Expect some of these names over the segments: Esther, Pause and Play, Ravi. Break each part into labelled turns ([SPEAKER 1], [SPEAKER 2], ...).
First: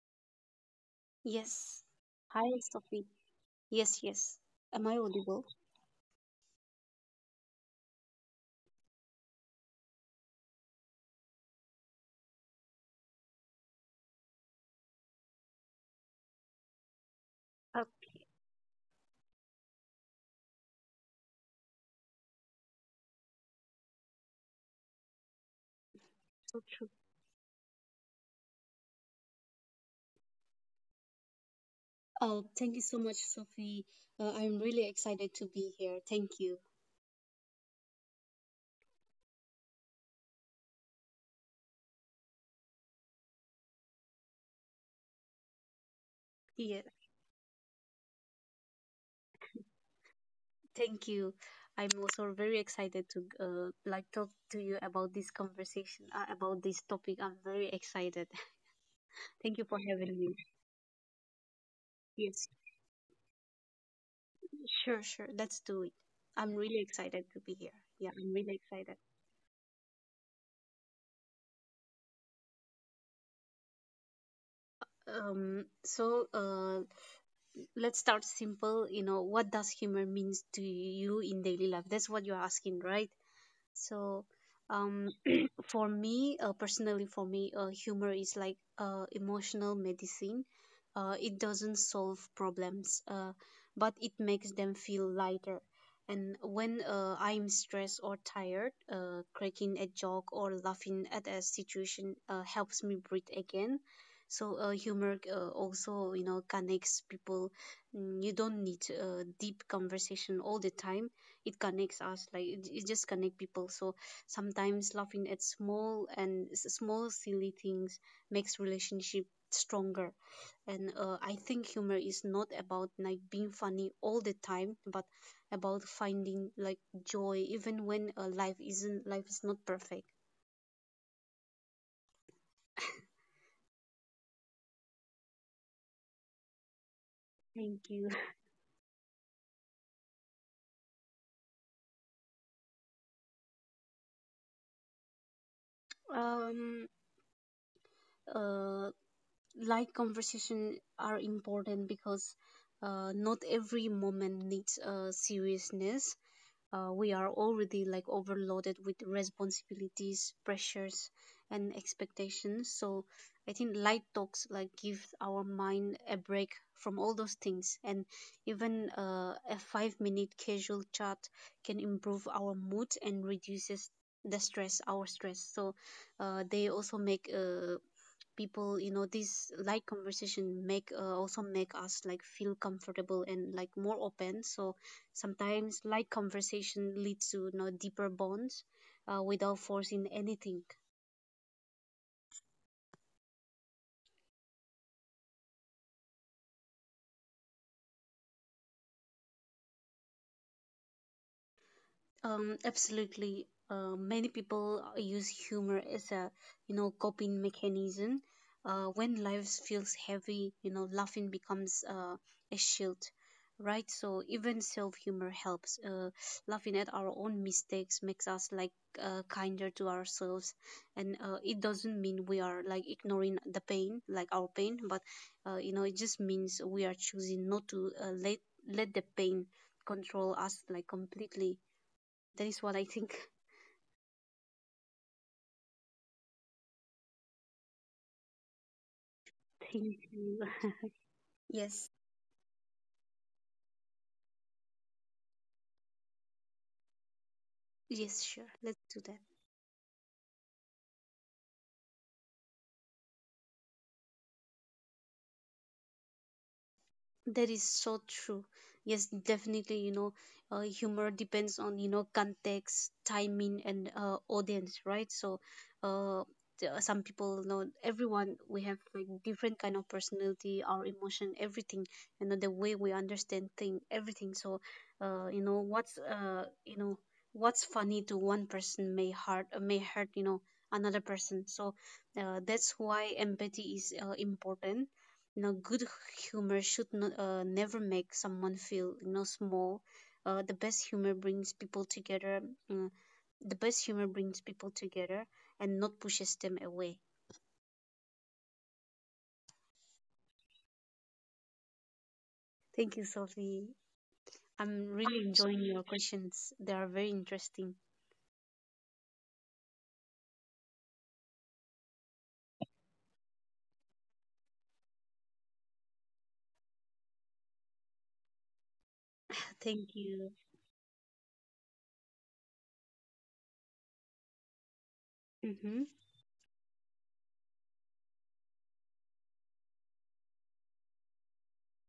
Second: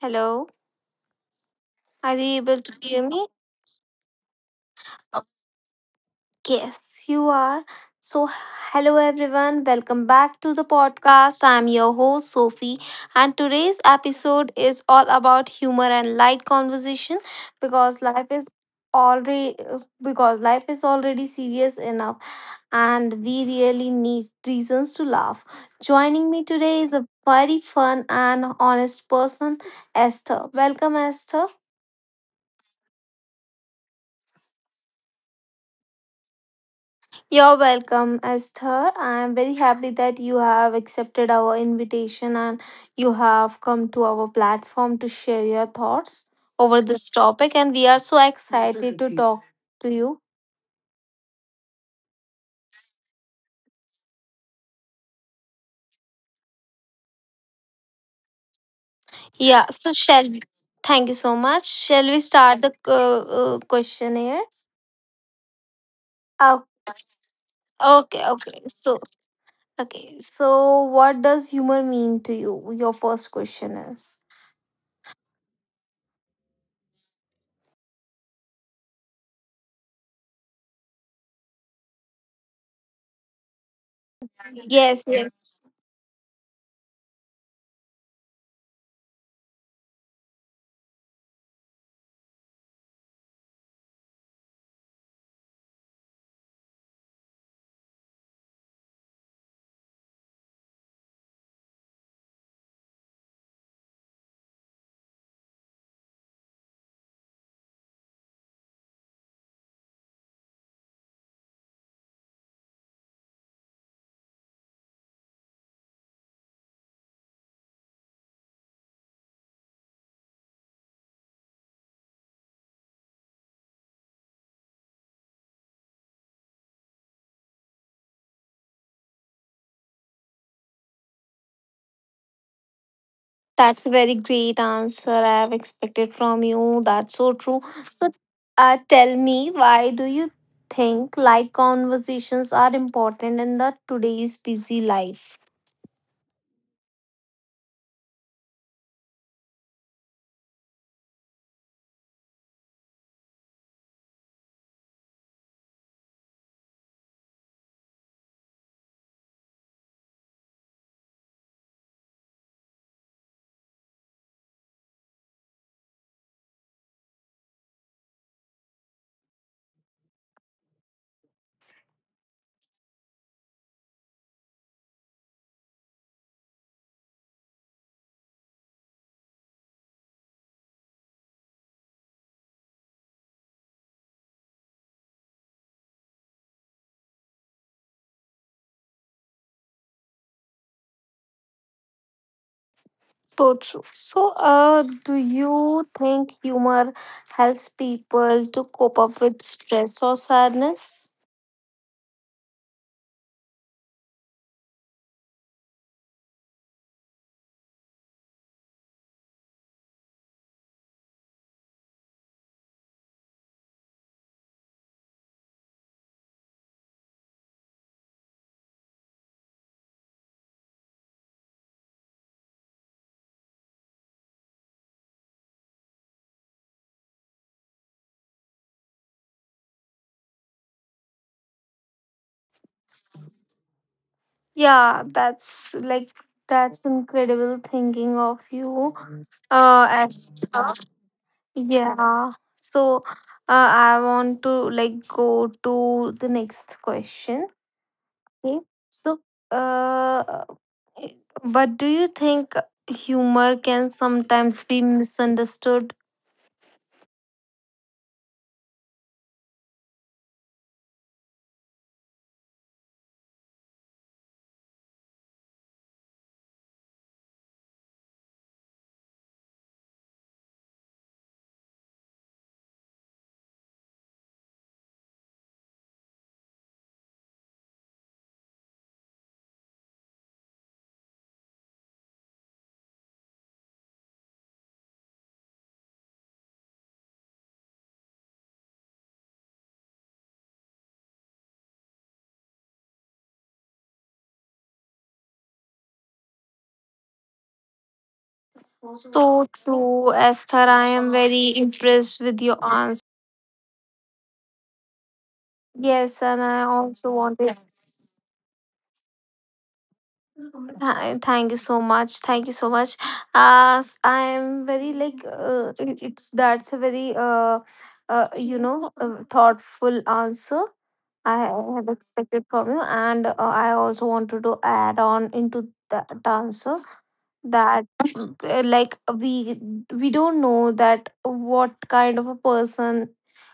[SPEAKER 1] Hello.
[SPEAKER 2] Yes.
[SPEAKER 1] Are you
[SPEAKER 2] Hi,
[SPEAKER 1] able to
[SPEAKER 2] Sophie.
[SPEAKER 1] hear me?
[SPEAKER 2] Yes, yes. Am I audible?
[SPEAKER 1] Yes, you are. So, Hello everyone, welcome back to the podcast. I'm your host, Sophie, and today's episode is all about humor and light conversation
[SPEAKER 2] That's
[SPEAKER 1] because life is already because life is already serious enough and we really need reasons to laugh. Joining me
[SPEAKER 2] so
[SPEAKER 1] today
[SPEAKER 2] true.
[SPEAKER 1] is a very fun and honest person, Esther. Welcome, Esther.
[SPEAKER 2] Oh, thank you so much, Sophie. I'm really excited to be here. Thank you.
[SPEAKER 1] You're welcome, Esther. I am very happy that you have accepted our invitation and you have come to our platform to share your thoughts over
[SPEAKER 2] Yeah,
[SPEAKER 1] this topic. And we are so excited to talk to you.
[SPEAKER 2] thank you. I'm also very excited to like talk to you about this conversation, about this topic. I'm very excited. Thank you
[SPEAKER 1] Yeah,
[SPEAKER 2] for
[SPEAKER 1] so
[SPEAKER 2] having
[SPEAKER 1] shall
[SPEAKER 2] me.
[SPEAKER 1] Thank you so much. Shall we
[SPEAKER 2] Yes,
[SPEAKER 1] start the questionnaire?
[SPEAKER 2] sure, sure. Let's do it. I'm
[SPEAKER 1] Okay.
[SPEAKER 2] really excited to be here. Yeah,
[SPEAKER 1] Okay,
[SPEAKER 2] I'm really
[SPEAKER 1] okay.
[SPEAKER 2] excited.
[SPEAKER 1] So, okay, so what does humor mean to you? Your first question is.
[SPEAKER 2] Um, so uh, let's start simple, you know, what does humor means to you in daily life, that's what you're asking, right? So,
[SPEAKER 1] Yes,
[SPEAKER 2] um,
[SPEAKER 1] yes.
[SPEAKER 2] for me, personally, for me, humor is like emotional medicine. It doesn't solve problems, but it makes them feel lighter. And when I'm stressed or tired, cracking a joke or laughing at a situation helps me breathe again. So humor also, you know, connects people. You don't need deep conversation all the time. It connects us, like it just connect people. So sometimes laughing at small silly things makes relationship stronger. And I think humor is not about like being funny all the time, but about finding like joy even when life is not perfect.
[SPEAKER 1] That's a very great answer I have expected from you. That's so true.
[SPEAKER 2] Thank
[SPEAKER 1] So,
[SPEAKER 2] you.
[SPEAKER 1] tell me, why do you think light conversations are important in the today's busy life?
[SPEAKER 2] um uh Light conversation are important because not every moment needs seriousness. We are already like overloaded with responsibilities, pressures, and expectations. So I think light talks like give our mind a break from all those things, and even a five-minute casual chat can improve our mood and reduces our stress. So they also make people, you know, these light conversation make us like feel comfortable and like more open. So sometimes light conversation leads to, you know, deeper bonds, without forcing anything.
[SPEAKER 1] So true. So, do you think humor helps people to cope up with stress or sadness?
[SPEAKER 2] Absolutely. Many people use humor as a, you know, coping mechanism. When life feels heavy, you know, laughing becomes a shield, right? So even self-humor helps. Laughing at our own mistakes makes us like kinder to ourselves, and it doesn't mean we are like ignoring the pain, like our pain, but you know, it just means we are choosing not to let the pain control us like completely. That is what I think.
[SPEAKER 1] Yeah, that's like that's incredible thinking of you.
[SPEAKER 2] Thank
[SPEAKER 1] As
[SPEAKER 2] you. Yes,
[SPEAKER 1] Yeah. So I want to like go to the next question.
[SPEAKER 2] yes, sure.
[SPEAKER 1] Okay.
[SPEAKER 2] Let's do
[SPEAKER 1] So
[SPEAKER 2] that.
[SPEAKER 1] uh but do you think humor can sometimes be misunderstood?
[SPEAKER 2] That is so true. Yes, definitely. You know, humor depends on, you know, context, timing, and audience, right? So, uh, some people, you know, everyone, we have like different kind of personality, our emotion, everything. You know, the way we understand thing, everything. So, you know, what's funny to one person may hurt, you know, another person. So, that's why empathy is important. You know, good humor should not, never make someone feel, you know, small. Uh, the best humor brings people together. Uh, the best humor brings people together and not pushes them away.
[SPEAKER 1] So true, Esther. I am very impressed with your answer.
[SPEAKER 2] Thank you, Sophie. I'm really enjoying
[SPEAKER 1] Yes,
[SPEAKER 2] your
[SPEAKER 1] and I
[SPEAKER 2] questions.
[SPEAKER 1] also
[SPEAKER 2] They are
[SPEAKER 1] wanted
[SPEAKER 2] very interesting.
[SPEAKER 1] Hi, thank you so much. Thank you so much. I am very like it- it's that's a very thoughtful answer
[SPEAKER 2] Thank
[SPEAKER 1] I
[SPEAKER 2] you.
[SPEAKER 1] have expected from you, and I also wanted to add on into that answer
[SPEAKER 2] Mm-hmm.
[SPEAKER 1] that like we don't know that what kind of a person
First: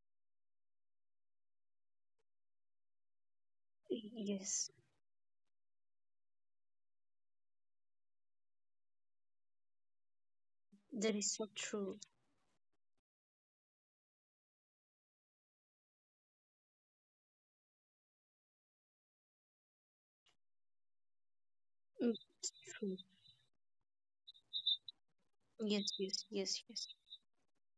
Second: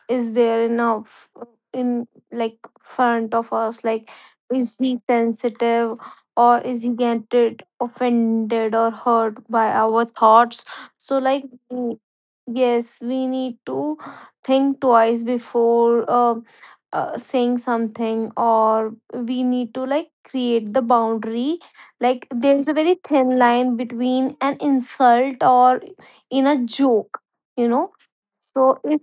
[SPEAKER 1] is there in our f- in like front of us, like is
[SPEAKER 2] Yes,
[SPEAKER 1] he sensitive or is he get it offended or hurt by our thoughts? So like
[SPEAKER 2] that is so
[SPEAKER 1] mm,
[SPEAKER 2] true.
[SPEAKER 1] yes, we need to think twice before saying something, or we need to like create the boundary. Like there's a very
[SPEAKER 2] Mm,
[SPEAKER 1] thin line
[SPEAKER 2] true.
[SPEAKER 1] between an insult or in a
[SPEAKER 2] Yes,
[SPEAKER 1] joke,
[SPEAKER 2] yes,
[SPEAKER 1] you
[SPEAKER 2] yes,
[SPEAKER 1] know.
[SPEAKER 2] yes.
[SPEAKER 1] So if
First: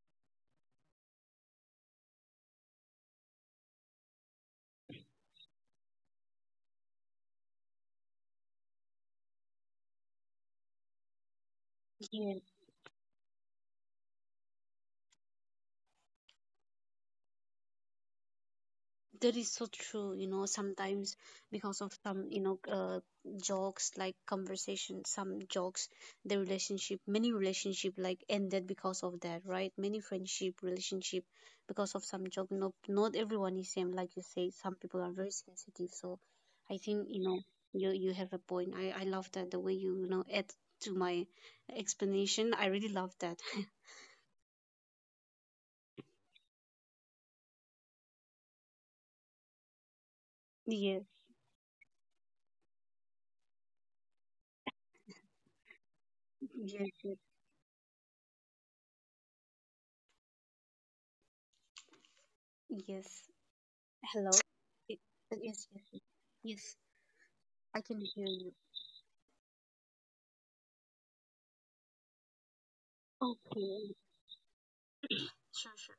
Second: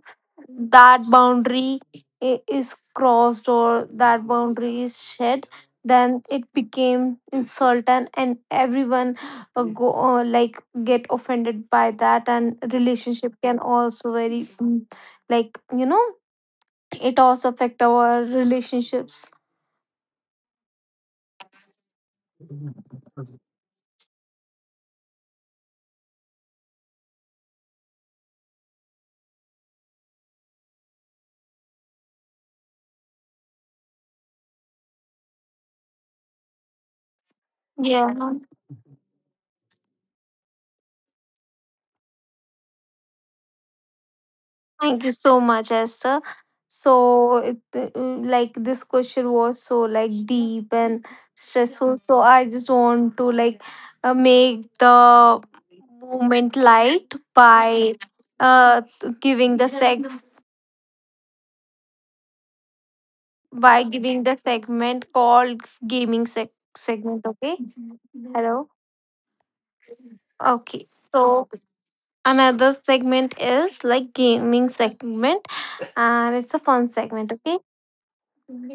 [SPEAKER 1] that boundary is crossed or that boundary is shed, then it became insult, and everyone go like get offended by that, and
[SPEAKER 2] Yes.
[SPEAKER 1] relationship can also very mm, like you know, it also affect our relationships.
[SPEAKER 2] That is so true. You know, sometimes because of some, you know, jokes, like conversation, some jokes, the relationship many relationship like ended because of that, right? Many friendship relationship because of some joke. No, not everyone is same, like you say. Some people are very sensitive, so I think,
[SPEAKER 1] Yeah.
[SPEAKER 2] you know, you have a point. I love that, the way you, you know, add to my explanation. I really love that.
[SPEAKER 1] Thank you so much, Esther. So, it, like this question was so like deep and stressful.
[SPEAKER 2] Yes,
[SPEAKER 1] So I just want to like make the moment light by
[SPEAKER 2] yes, yes,
[SPEAKER 1] uh giving the seg by giving the segment
[SPEAKER 2] yes.
[SPEAKER 1] called gaming
[SPEAKER 2] Hello.
[SPEAKER 1] seg-
[SPEAKER 2] Y-
[SPEAKER 1] segment. Okay,
[SPEAKER 2] yes, yes,
[SPEAKER 1] hello.
[SPEAKER 2] yes, I can hear
[SPEAKER 1] Okay,
[SPEAKER 2] you.
[SPEAKER 1] so another segment is like gaming segment, and it's a
[SPEAKER 2] Okay,
[SPEAKER 1] fun segment. Okay.
[SPEAKER 2] sure, sure.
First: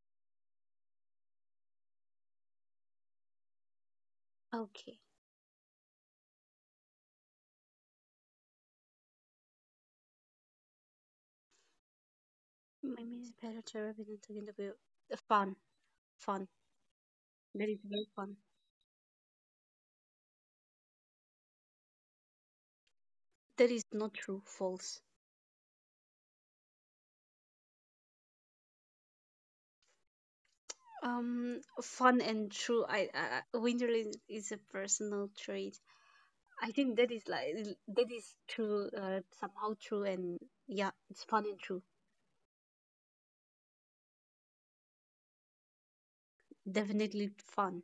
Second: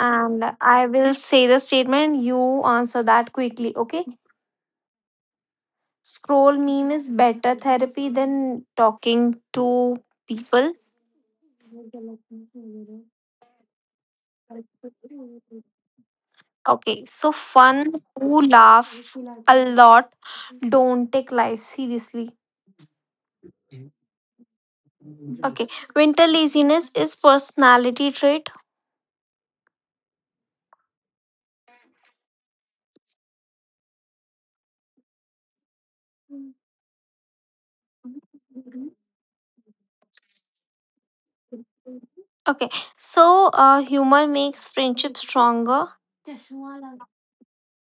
[SPEAKER 1] And I will say the statement, you answer that quickly, okay?
[SPEAKER 2] Okay,
[SPEAKER 1] Scroll meme is better therapy than talking to people.
[SPEAKER 2] my main better to represent talking about the wheel. Uh, fun, Fun.
[SPEAKER 1] Okay, so
[SPEAKER 2] That is
[SPEAKER 1] fun,
[SPEAKER 2] very fun.
[SPEAKER 1] who laughs a lot don't take life seriously.
[SPEAKER 2] That is not true. False.
[SPEAKER 1] Okay, winter laziness is personality trait.
[SPEAKER 2] Fun and true. Winterland is a personal trait. I think that is like that is true. Somehow true, and yeah, it's fun and true.
[SPEAKER 1] Okay, so humor makes friendship stronger.
[SPEAKER 2] Definitely fun.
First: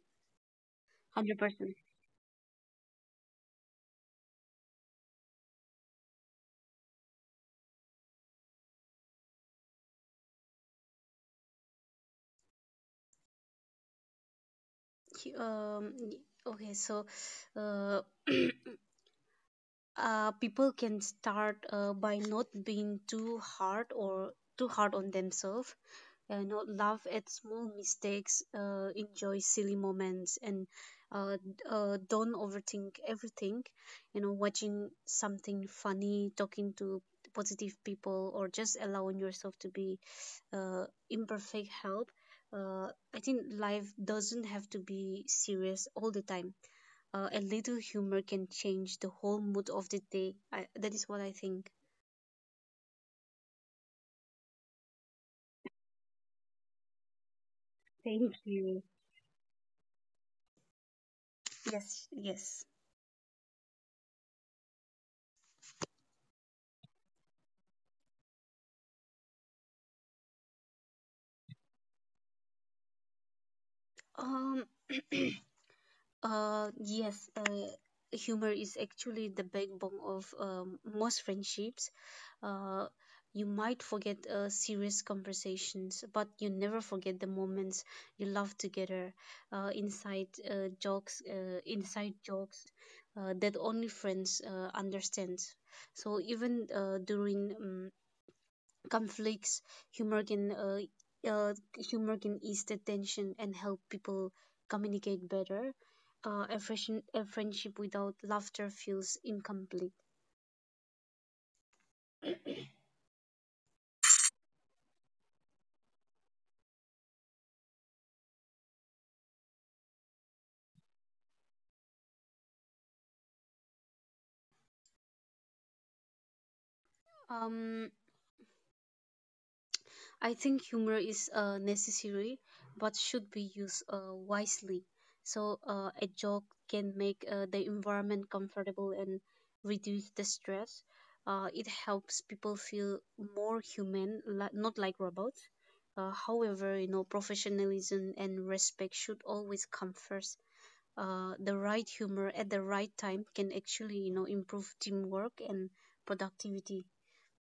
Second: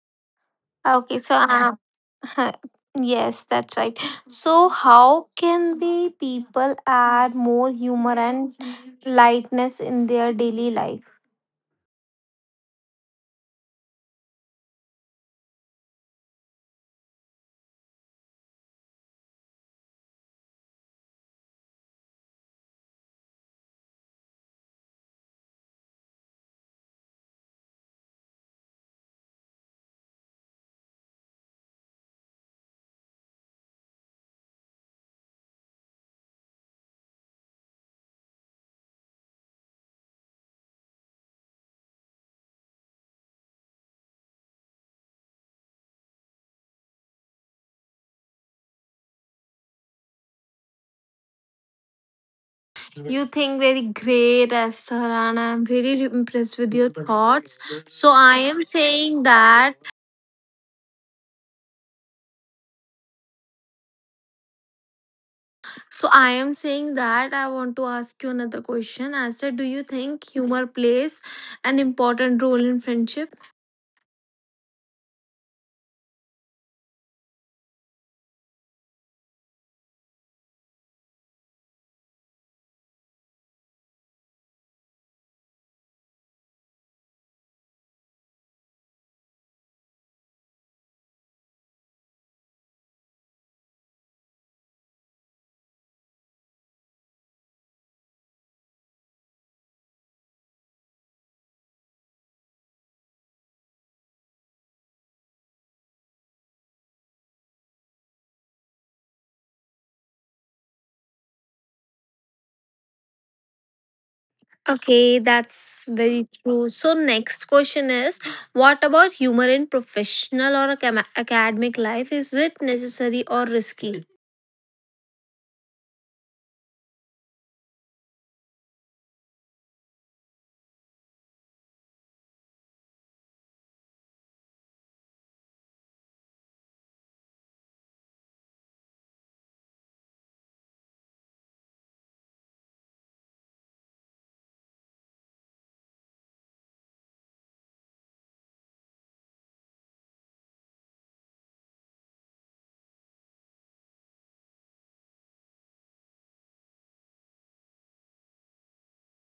[SPEAKER 1] Okay, so
[SPEAKER 2] Hundred percent.
[SPEAKER 1] yes, that's right. So how can we people add more humor and lightness in their daily life?
[SPEAKER 2] He- Um. y- Okay. So, uh, people can start by not being too hard on themselves, not laugh at small mistakes, enjoy silly moments, and don't overthink everything. You know, watching something funny, talking to positive people, or just allowing yourself to be imperfect help. uh, I think life doesn't have to be serious all the time. A little humor can change the whole mood of the day. I, that is what I think.
[SPEAKER 1] You think very great, Esther, and I'm very impressed with your thoughts. So
[SPEAKER 2] Thank
[SPEAKER 1] I am
[SPEAKER 2] you.
[SPEAKER 1] saying that.
[SPEAKER 2] Yes, yes.
[SPEAKER 1] So I am saying that I want to ask you another question. Esther, do you think humor plays an important role in friendship?
[SPEAKER 2] Um, yes, humor is actually the backbone of most friendships. Uh, you might forget serious conversations, but you never forget the moments you laugh together, inside jokes, inside jokes that only friends understand. So even during conflicts, humor can uh, humor can ease the tension and help people communicate better. A friendship without laughter feels incomplete.
[SPEAKER 1] Okay, that's very true. So, next question is what about humor in professional or academic life? Is it necessary or risky?
[SPEAKER 2] Um, I think humor is necessary but should be used wisely. So, a joke can make the environment comfortable and reduce the stress. It helps people feel more human, not like robots. However, you know, professionalism and respect should always come first. The right humor at the right time can actually, you know, improve teamwork and productivity.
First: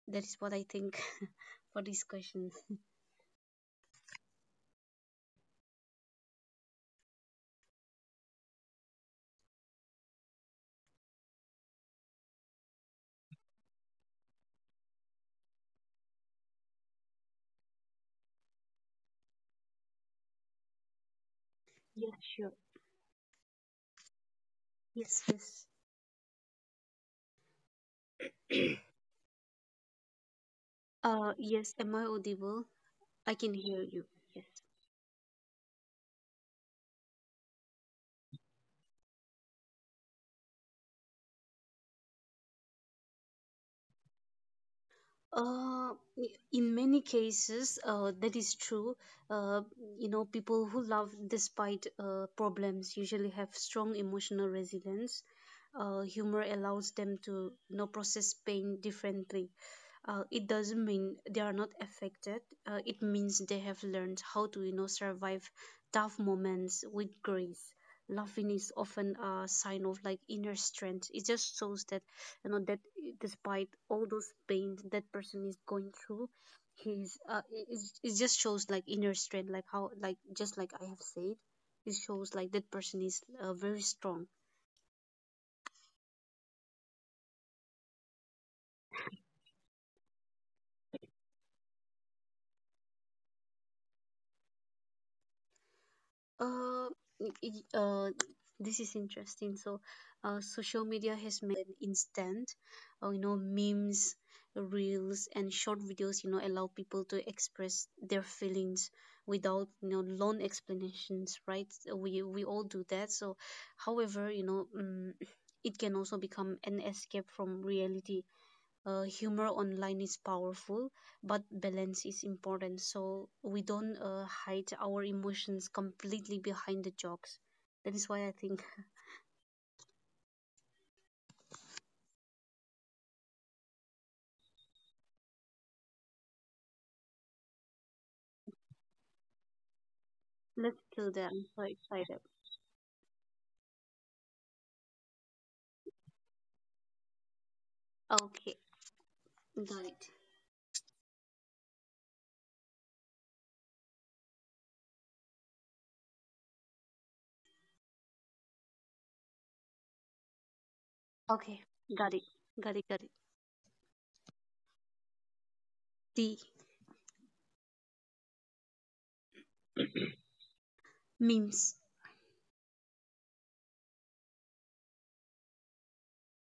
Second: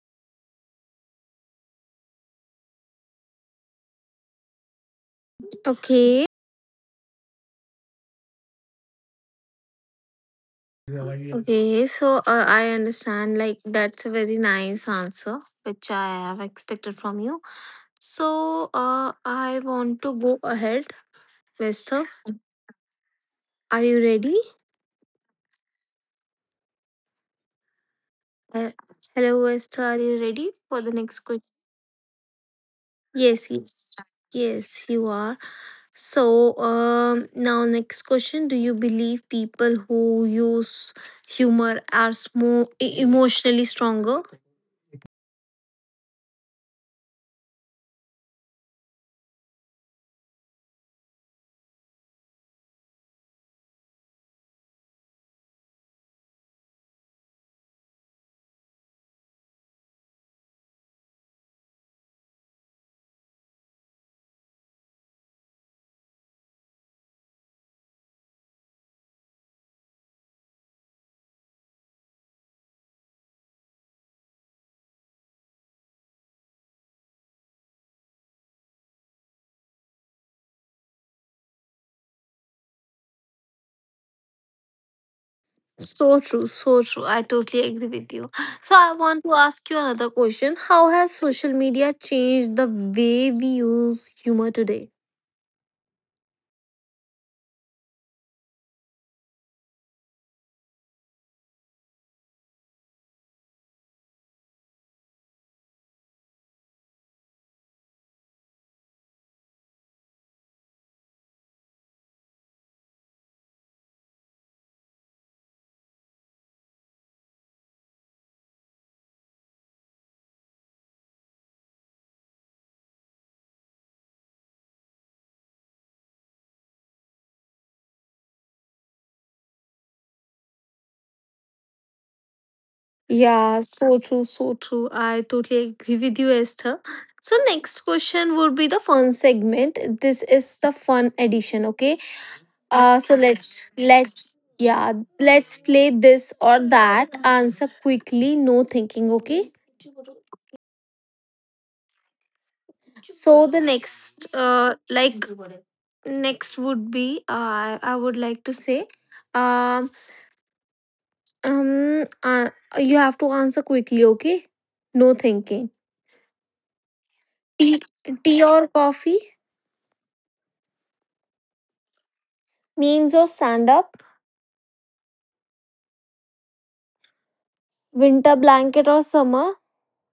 [SPEAKER 2] That is what I think for this question.
[SPEAKER 1] Okay, okay. So, I understand, like, that's a very nice answer, which I have expected from you. So, I want to go ahead. Vesta,
[SPEAKER 2] Yeah, sure.
[SPEAKER 1] are you ready?
[SPEAKER 2] Yes, yes.
[SPEAKER 1] Uh, hello, Vesta, are you ready for the next question?
[SPEAKER 2] Yes, am I audible? I
[SPEAKER 1] Yes,
[SPEAKER 2] can hear
[SPEAKER 1] yes,
[SPEAKER 2] you. Yes.
[SPEAKER 1] yes, you are. So, now next question: do you believe people who use humor are more emotionally stronger?
[SPEAKER 2] Uh, in many cases, that is true. Uh, you know, people who love despite problems usually have strong emotional resilience. Humor allows them to, you know, process pain differently. It doesn't mean they are not affected. It means they have learned how to, you know, survive tough moments with grace. Laughing is often a sign of like inner strength. It just shows that, you know, that despite all those pains that person is going through, he's it just shows like inner strength, like how, like just like I have said, it shows like that person is very strong.
[SPEAKER 1] So true, so true. I totally agree with you. So, I want to ask you another question: how has social media changed the way we use humor today?
[SPEAKER 2] Uh, y- y- uh, this is interesting. So, social media has made an instant, you know, memes, reels, and short videos. You know, allow people to express their feelings without, you know, long explanations. Right? We all do that. So, however, you know, it can also become an escape from reality. Humor online is powerful, but balance is important. So we don't hide our emotions completely behind the jokes. That is why I think.
[SPEAKER 1] Yeah, so true, so true. I totally agree with you, Esther. So, next question would be the fun segment. This is the fun edition, okay?
[SPEAKER 2] Let's
[SPEAKER 1] So
[SPEAKER 2] do that. I'm so
[SPEAKER 1] let's
[SPEAKER 2] excited.
[SPEAKER 1] Yeah, let's play this or that. Answer quickly, no thinking. Okay.
[SPEAKER 2] Okay, got it.
[SPEAKER 1] So the next like next would be I would like to say um um uh, you have to answer quickly. Okay.
[SPEAKER 2] Okay,
[SPEAKER 1] No
[SPEAKER 2] got it.
[SPEAKER 1] thinking.
[SPEAKER 2] Got it. Got it.
[SPEAKER 1] Tea Tea or coffee?
[SPEAKER 2] The
[SPEAKER 1] Means or stand up.
[SPEAKER 2] memes.
[SPEAKER 1] Winter blanket or summer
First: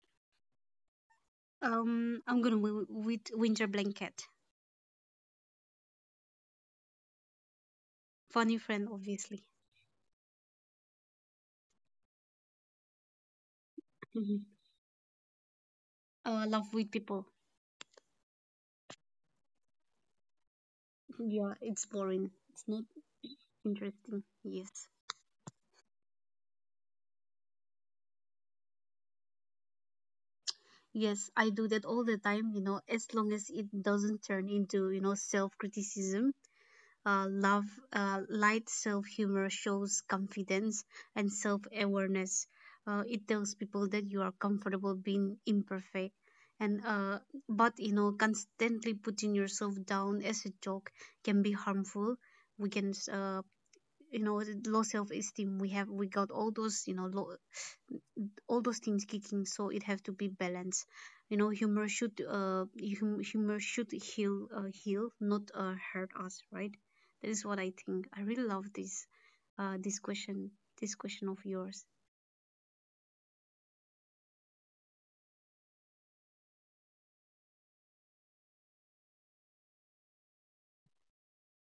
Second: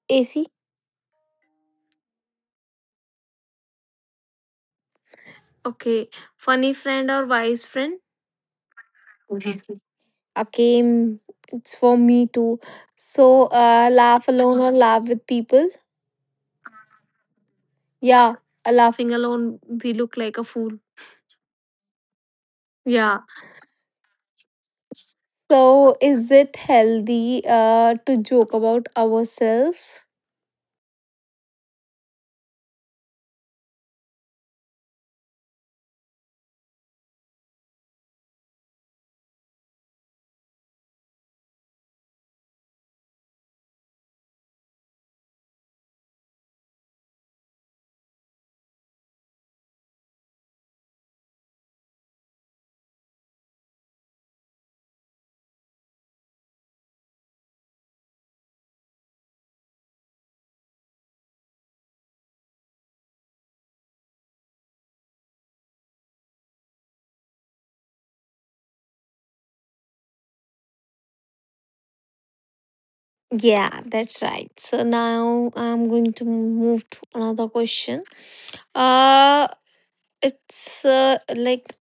[SPEAKER 1] AC.
[SPEAKER 2] I'm gonna with winter blanket.
[SPEAKER 1] Okay. Funny friend or wise friend?
[SPEAKER 2] Funny friend, obviously.
[SPEAKER 1] Okay, it's for me too. So laugh
[SPEAKER 2] Mhm.
[SPEAKER 1] alone or laugh with people?
[SPEAKER 2] Love with people.
[SPEAKER 1] Yeah, laughing alone we look like a fool.
[SPEAKER 2] Yeah, it's boring. It's not
[SPEAKER 1] Yeah,
[SPEAKER 2] interesting. Yes.
[SPEAKER 1] so is it healthy to joke about ourselves?
[SPEAKER 2] Yes, I do that all the time, you know, as long as it doesn't turn into, you know, self-criticism. Uh, love, Light self-humor shows confidence and self-awareness. It tells people that you are comfortable being imperfect. And but you know, constantly putting yourself down as a joke can be harmful. We can, you know, low self-esteem. We have, we got all those, you know, low, all those things kicking, so it have to be balanced. You know, humor should humor should heal, heal not hurt us, right? That is what I think. I really love this, this question, this question of yours.
[SPEAKER 1] Yeah, that's right. So now I'm going to move to another question. Uh, it's like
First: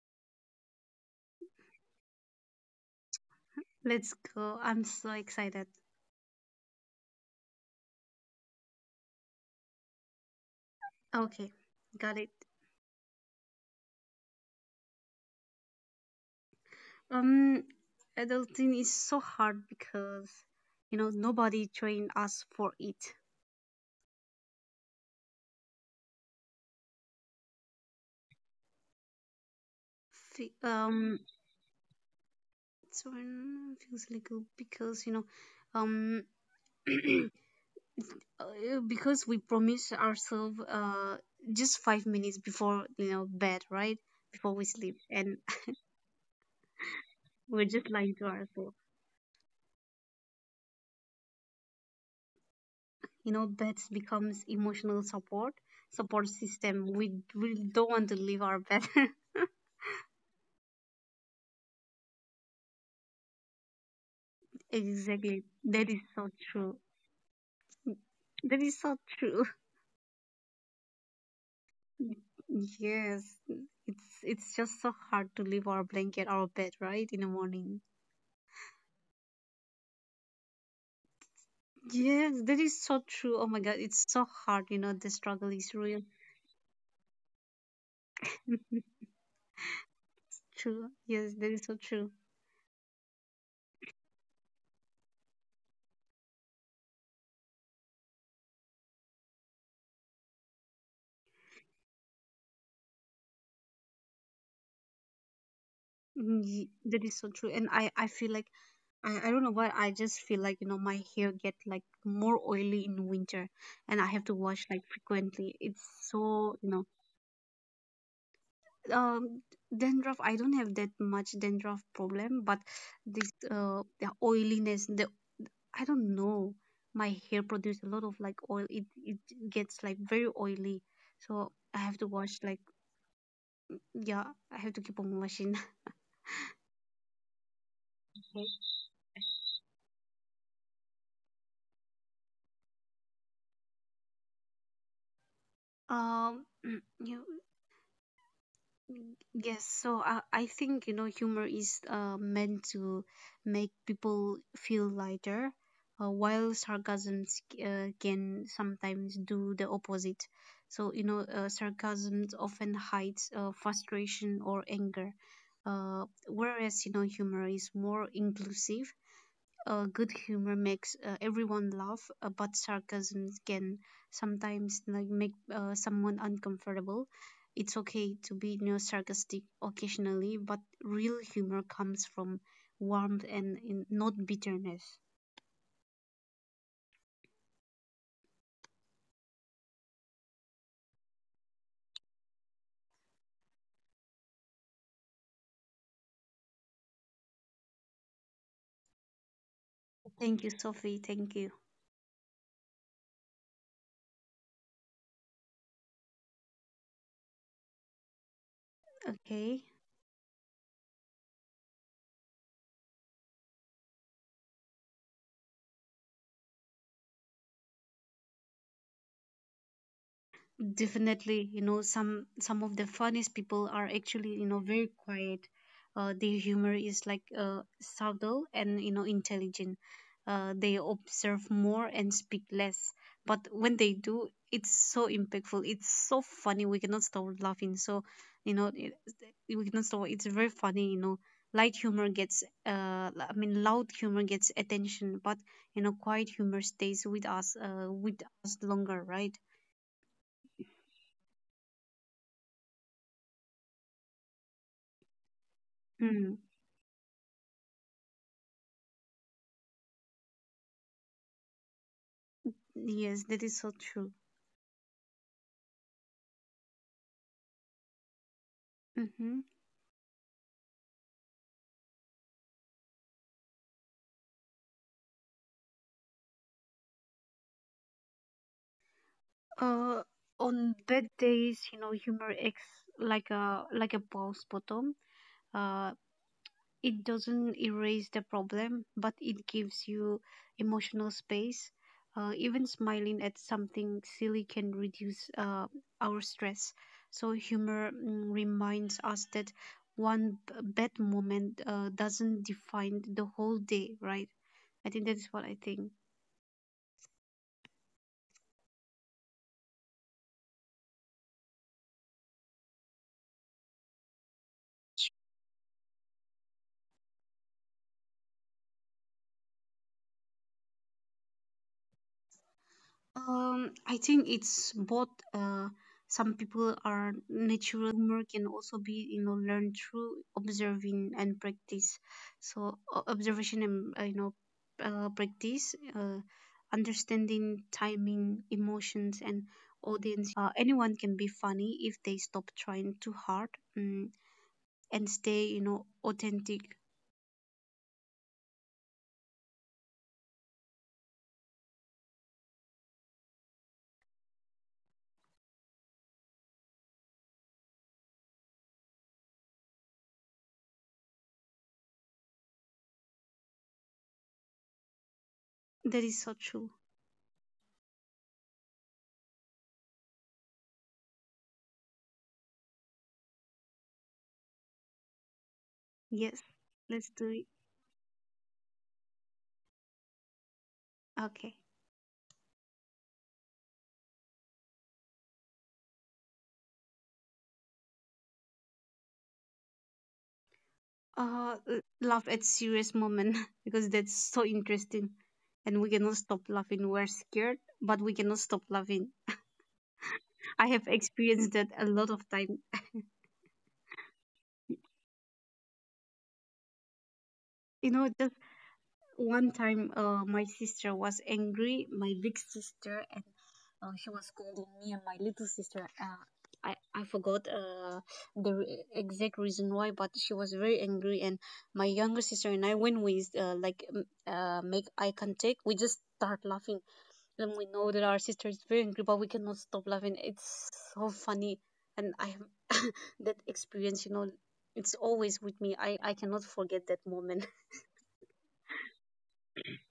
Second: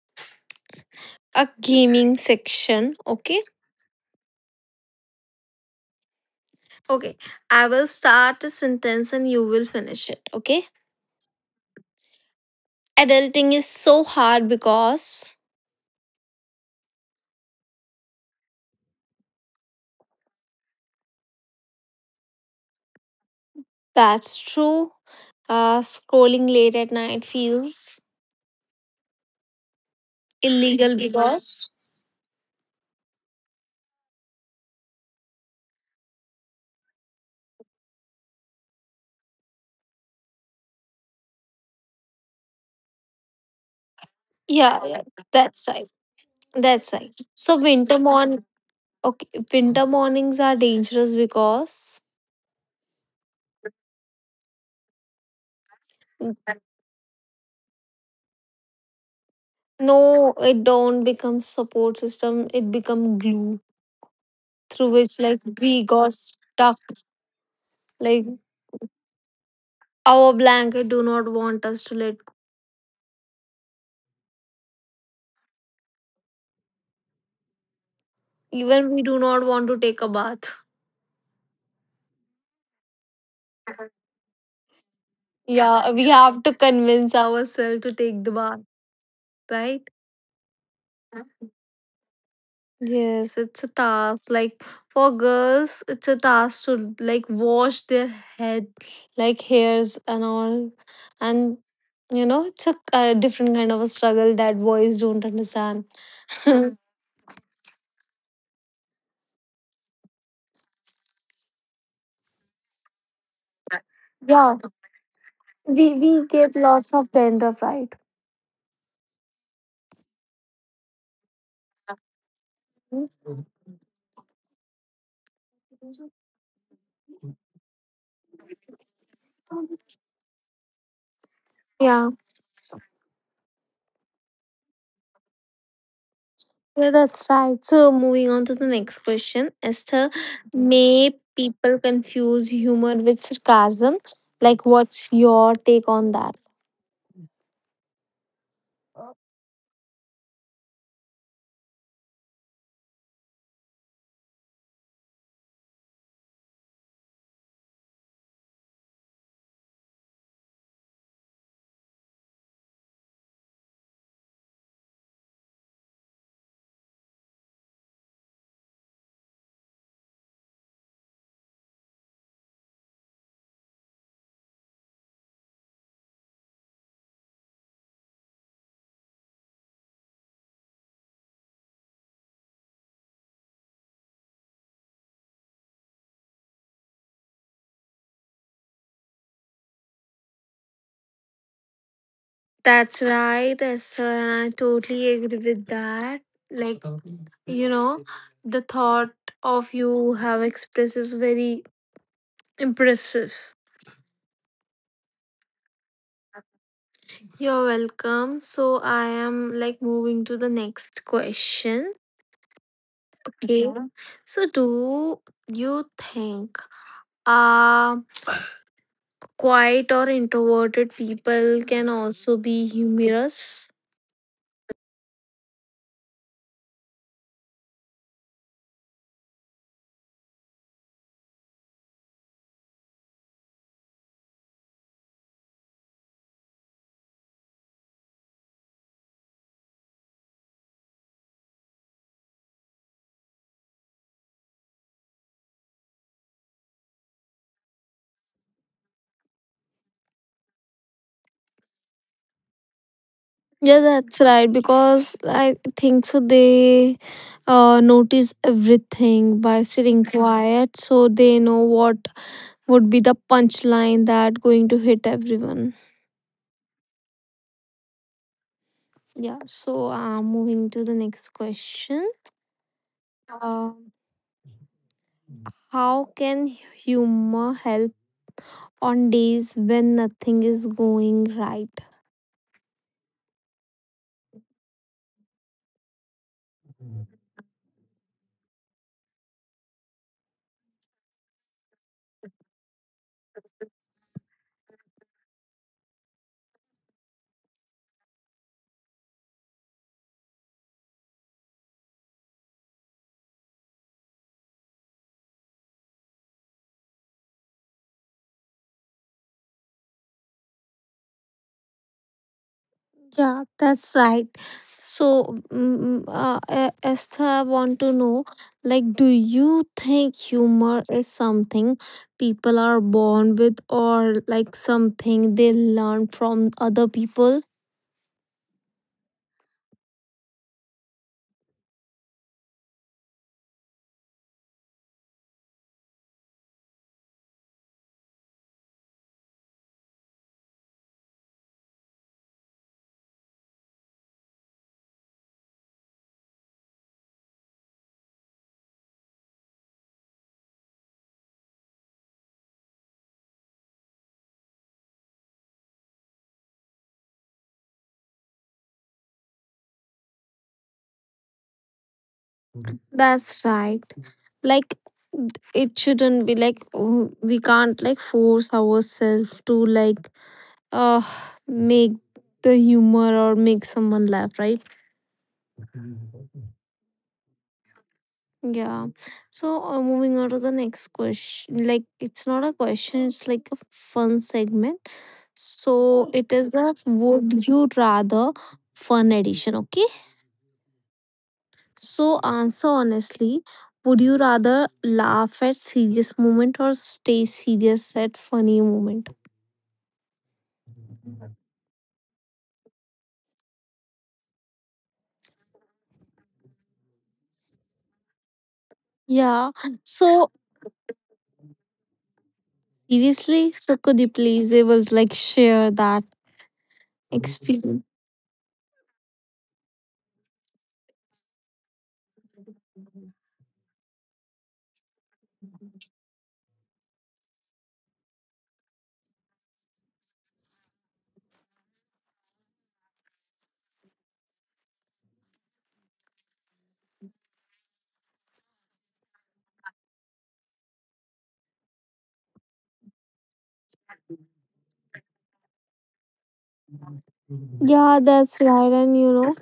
[SPEAKER 1] a gaming section, okay?
[SPEAKER 2] Let's go, I'm so excited.
[SPEAKER 1] Okay, I will start a sentence and you will finish it, okay?
[SPEAKER 2] Okay, got it.
[SPEAKER 1] Adulting is so hard because
[SPEAKER 2] Um, adulting is so hard because, you know, nobody trained us for it.
[SPEAKER 1] that's true. Scrolling late at night feels
[SPEAKER 2] Fe-
[SPEAKER 1] illegal
[SPEAKER 2] um
[SPEAKER 1] because
[SPEAKER 2] so feels like, because, you know, um uh, because we promise ourselves just 5 minutes before, you know, bed, right? Before we
[SPEAKER 1] yeah,
[SPEAKER 2] sleep
[SPEAKER 1] yeah,
[SPEAKER 2] and
[SPEAKER 1] that's right. That's right. So
[SPEAKER 2] we're just
[SPEAKER 1] winter
[SPEAKER 2] lying to
[SPEAKER 1] morn
[SPEAKER 2] ourselves.
[SPEAKER 1] okay, winter mornings are dangerous because
[SPEAKER 2] You know, beds becomes emotional support, support system. We don't want to leave our bed
[SPEAKER 1] no, it don't become support system. It become glue through which like
[SPEAKER 2] exactly,
[SPEAKER 1] we
[SPEAKER 2] that is
[SPEAKER 1] got
[SPEAKER 2] so true.
[SPEAKER 1] stuck. Like
[SPEAKER 2] That is so true.
[SPEAKER 1] our blanket do not want us to let.
[SPEAKER 2] Yes. It's just so hard to leave our blanket, our bed, right, in the morning.
[SPEAKER 1] Even we do not want to take a bath.
[SPEAKER 2] Yes, that is so true. Oh my god, it's so hard. You know, the struggle is
[SPEAKER 1] Yeah,
[SPEAKER 2] real.
[SPEAKER 1] we have to convince ourselves to take the bath, right?
[SPEAKER 2] True. Yes, that is so true.
[SPEAKER 1] Yes, it's a task. Like for girls, it's a task to like wash their head, like hairs and all. And you know, it's a different kind of a struggle that boys don't understand.
[SPEAKER 2] Mm, that is so true. And I feel like, I don't know why. I just feel like, you know, my hair get like more oily in winter, and I have to
[SPEAKER 1] Yeah,
[SPEAKER 2] wash like frequently. It's
[SPEAKER 1] we get
[SPEAKER 2] so, you know,
[SPEAKER 1] lots of dandruff, right?
[SPEAKER 2] um dandruff. I don't have that much dandruff problem, but this, the oiliness, the, I don't know, my hair produce a lot of like oil. It gets like very oily, so I have to
[SPEAKER 1] Yeah.
[SPEAKER 2] wash like, yeah, I have to keep on washing.
[SPEAKER 1] Yeah, that's right. So, moving on to the next question, Esther, may people confuse humor with sarcasm? Like, what's your take on that?
[SPEAKER 2] Um, mm, you, yes. So I think you know humor is meant to make people feel lighter, while sarcasm can sometimes do the opposite. So you know, sarcasm often hides frustration or anger, whereas you know humor is more inclusive. Good humor makes everyone laugh, but sarcasm can sometimes like make someone uncomfortable. It's okay to be you know, sarcastic occasionally, but real humor comes from warmth and in, not bitterness.
[SPEAKER 1] That's right, Esther, and I totally agree with that. Like, you know, the thought of you have expressed is very
[SPEAKER 2] Thank you,
[SPEAKER 1] impressive.
[SPEAKER 2] Sophie. Thank you.
[SPEAKER 1] You're welcome. So, I am like moving to the next question.
[SPEAKER 2] Okay.
[SPEAKER 1] Okay. Okay. So, do you think? Um, quiet or introverted people can also be humorous.
[SPEAKER 2] Definitely, you know, some of the funniest people are actually, you know, very quiet. Their humor is like subtle and you know intelligent. They observe more and speak less. But when they do, it's so impactful. It's so funny. We cannot stop laughing. So, you know, we cannot stop. It's very funny. You know, light humor gets. I mean, loud humor gets attention, but you know, quiet humor stays with us. With us longer, right?
[SPEAKER 1] Yeah, that's right. Because I think so, they notice everything by sitting
[SPEAKER 2] Hmm.
[SPEAKER 1] quiet, so they know what would be the punchline that going to hit everyone.
[SPEAKER 2] Yes, that is so true.
[SPEAKER 1] Yeah. So, moving to the next question.
[SPEAKER 2] Hmm.
[SPEAKER 1] Um, how can humor help on days when nothing is going right?
[SPEAKER 2] Uh, on bad days, you know, humor acts like a pause bottom. Uh, it doesn't erase the problem, but it gives you emotional space. Even smiling at something silly can reduce our stress. So humor reminds us that bad moment doesn't define the whole day, right? I think that is what I think.
[SPEAKER 1] Yeah, that's right. So, mm, Esther, I want to know, like, do you think humor is something people are born with, or like something they learn from other people?
[SPEAKER 2] I think it's both. Some people are natural humor can also be you know learned through observing and practice. So observation and you know practice, understanding timing, emotions, and audience. Anyone can be funny if they stop trying too hard mm, and stay you know authentic.
[SPEAKER 1] That's right. Like, it shouldn't be like oh, we can't like force ourselves to like uh make the humor or make someone laugh, right?
[SPEAKER 2] That is so true.
[SPEAKER 1] Yeah. So moving on to the next question. Like it's not a question, it's like a fun segment.
[SPEAKER 2] Yes,
[SPEAKER 1] So it
[SPEAKER 2] let's
[SPEAKER 1] is
[SPEAKER 2] do
[SPEAKER 1] the
[SPEAKER 2] it.
[SPEAKER 1] would you rather fun edition, okay?
[SPEAKER 2] Okay.
[SPEAKER 1] So answer honestly, would you rather laugh at serious moment or stay serious at funny moment?
[SPEAKER 2] L- laugh at serious moment because that's so interesting, and we cannot stop laughing, we're scared but we cannot stop laughing.
[SPEAKER 1] Yeah.
[SPEAKER 2] I have
[SPEAKER 1] So
[SPEAKER 2] experienced that a lot of time.
[SPEAKER 1] seriously, so could you please able to like share that
[SPEAKER 2] You know, just
[SPEAKER 1] experience?
[SPEAKER 2] one time my sister was angry, my big sister, and she was scolding me and my little sister. Uh, I forgot exact reason why, but she was very angry, and my younger sister and I, when we make eye contact, we just start laughing, and we know that our sister is very angry, but we cannot stop laughing. It's so funny, and I have that experience. You know, it's always with me. I cannot forget that moment.
[SPEAKER 1] Yeah, that's right. And you know,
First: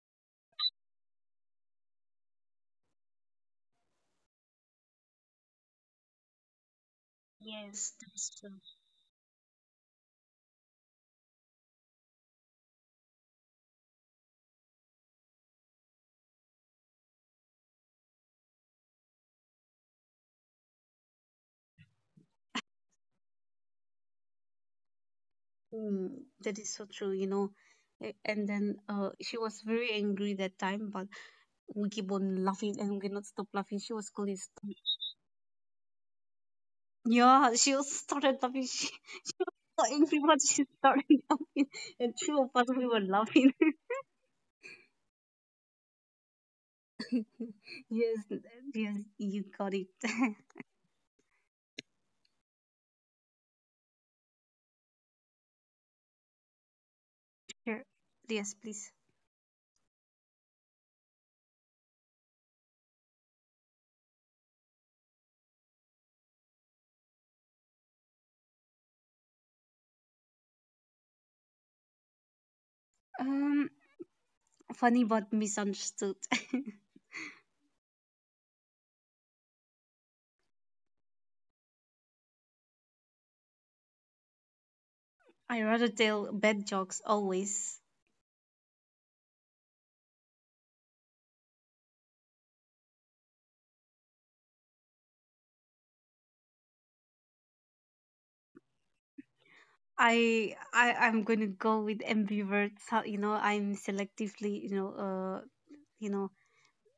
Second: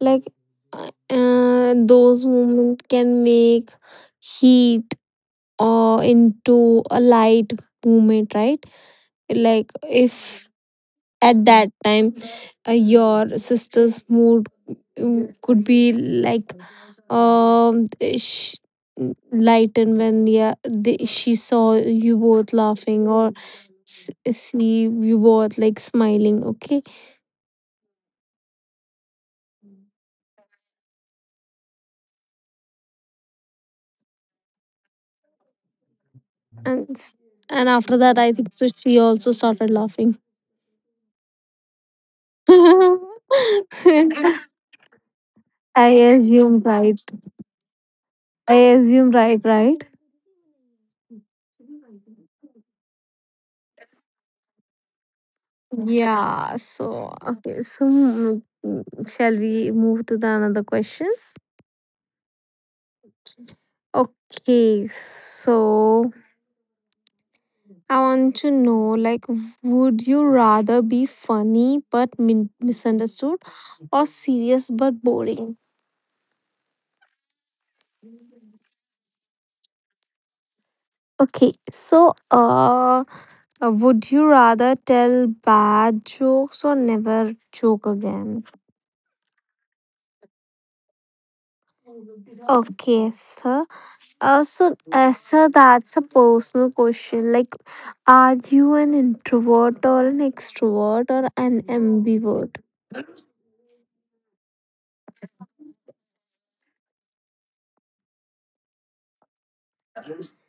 [SPEAKER 1] like those movement can make heat or into a light movement,
[SPEAKER 2] Yes,
[SPEAKER 1] right?
[SPEAKER 2] that's true.
[SPEAKER 1] Like if at that time your sister's mood could be like um sh- lightened when yeah they, she saw you both laughing or see you both like smiling, okay.
[SPEAKER 2] Mm, that is so true. You know, A- and then she was very angry that time, but we keep on laughing and we cannot stop laughing. She was calling.
[SPEAKER 1] and s- and after that I think so she also started laughing.
[SPEAKER 2] Yeah, she was started laughing. She so angry, but she started laughing, and
[SPEAKER 1] I
[SPEAKER 2] two of us we were
[SPEAKER 1] assume right.
[SPEAKER 2] laughing.
[SPEAKER 1] I assume right, right?
[SPEAKER 2] Yes, yes, you got it.
[SPEAKER 1] Yeah, so okay, so mm, mm, shall we move to the another question?
[SPEAKER 2] Sure. Yes, please.
[SPEAKER 1] Okay, so I want to know like would you rather be funny but misunderstood or serious but boring?
[SPEAKER 2] Um, Funny but misunderstood.
[SPEAKER 1] Okay, so would you rather tell bad jokes or never joke again?
[SPEAKER 2] I rather tell bad jokes always.
[SPEAKER 1] Okay, sir. So, sir, that's a personal question. Like, are you an introvert or an extrovert or an ambivert?
[SPEAKER 2] I'm gonna go with ambivert. So, you know, I'm selectively. You know,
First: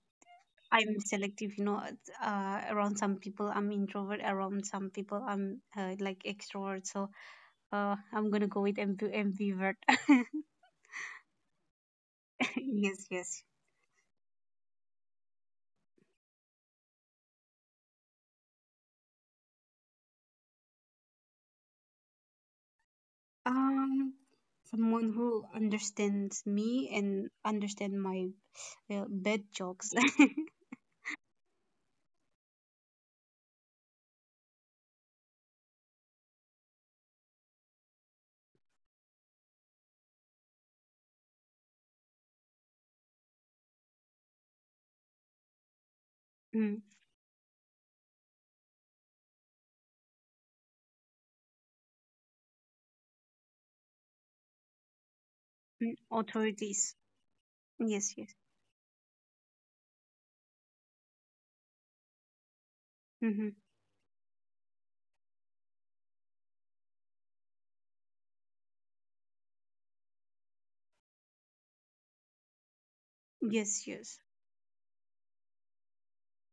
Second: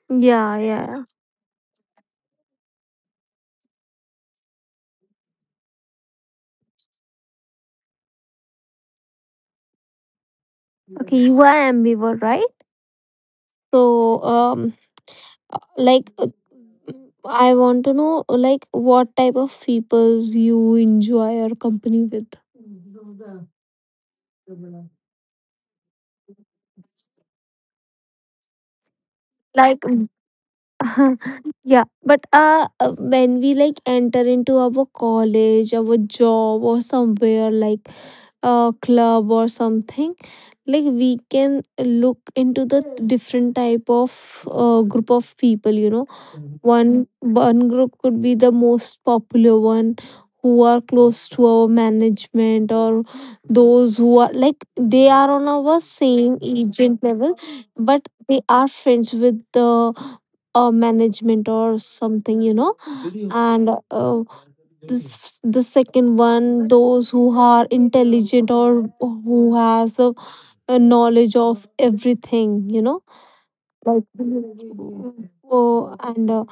[SPEAKER 1] Yeah,
[SPEAKER 2] I'm
[SPEAKER 1] yeah.
[SPEAKER 2] selective. You know, around some people I'm introvert. Around some people I'm like extrovert. So I'm gonna go with ambivert.
[SPEAKER 1] Okay, you are ambivert, right?
[SPEAKER 2] Yes, yes.
[SPEAKER 1] So, like, I want to know, like, what type of peoples you enjoy your company with.
[SPEAKER 2] Um, Someone who understands me and understand my bad
[SPEAKER 1] Like,
[SPEAKER 2] jokes.
[SPEAKER 1] yeah, but when we like enter into our college, our job, or somewhere like club or something, like we can look into the different type of group of people, you know.
[SPEAKER 2] Mm,
[SPEAKER 1] One group could be the most popular one who are close to our management, or those who are like they are on our
[SPEAKER 2] mm,
[SPEAKER 1] same
[SPEAKER 2] authorities.
[SPEAKER 1] agent level, but
[SPEAKER 2] Yes, yes.
[SPEAKER 1] they are friends with the management or something, you know.
[SPEAKER 2] Mm-hmm.
[SPEAKER 1] And this the second one, those who are intelligent or who has a knowledge of everything, you know,
[SPEAKER 2] Yes,
[SPEAKER 1] like
[SPEAKER 2] yes.
[SPEAKER 1] oh and uh,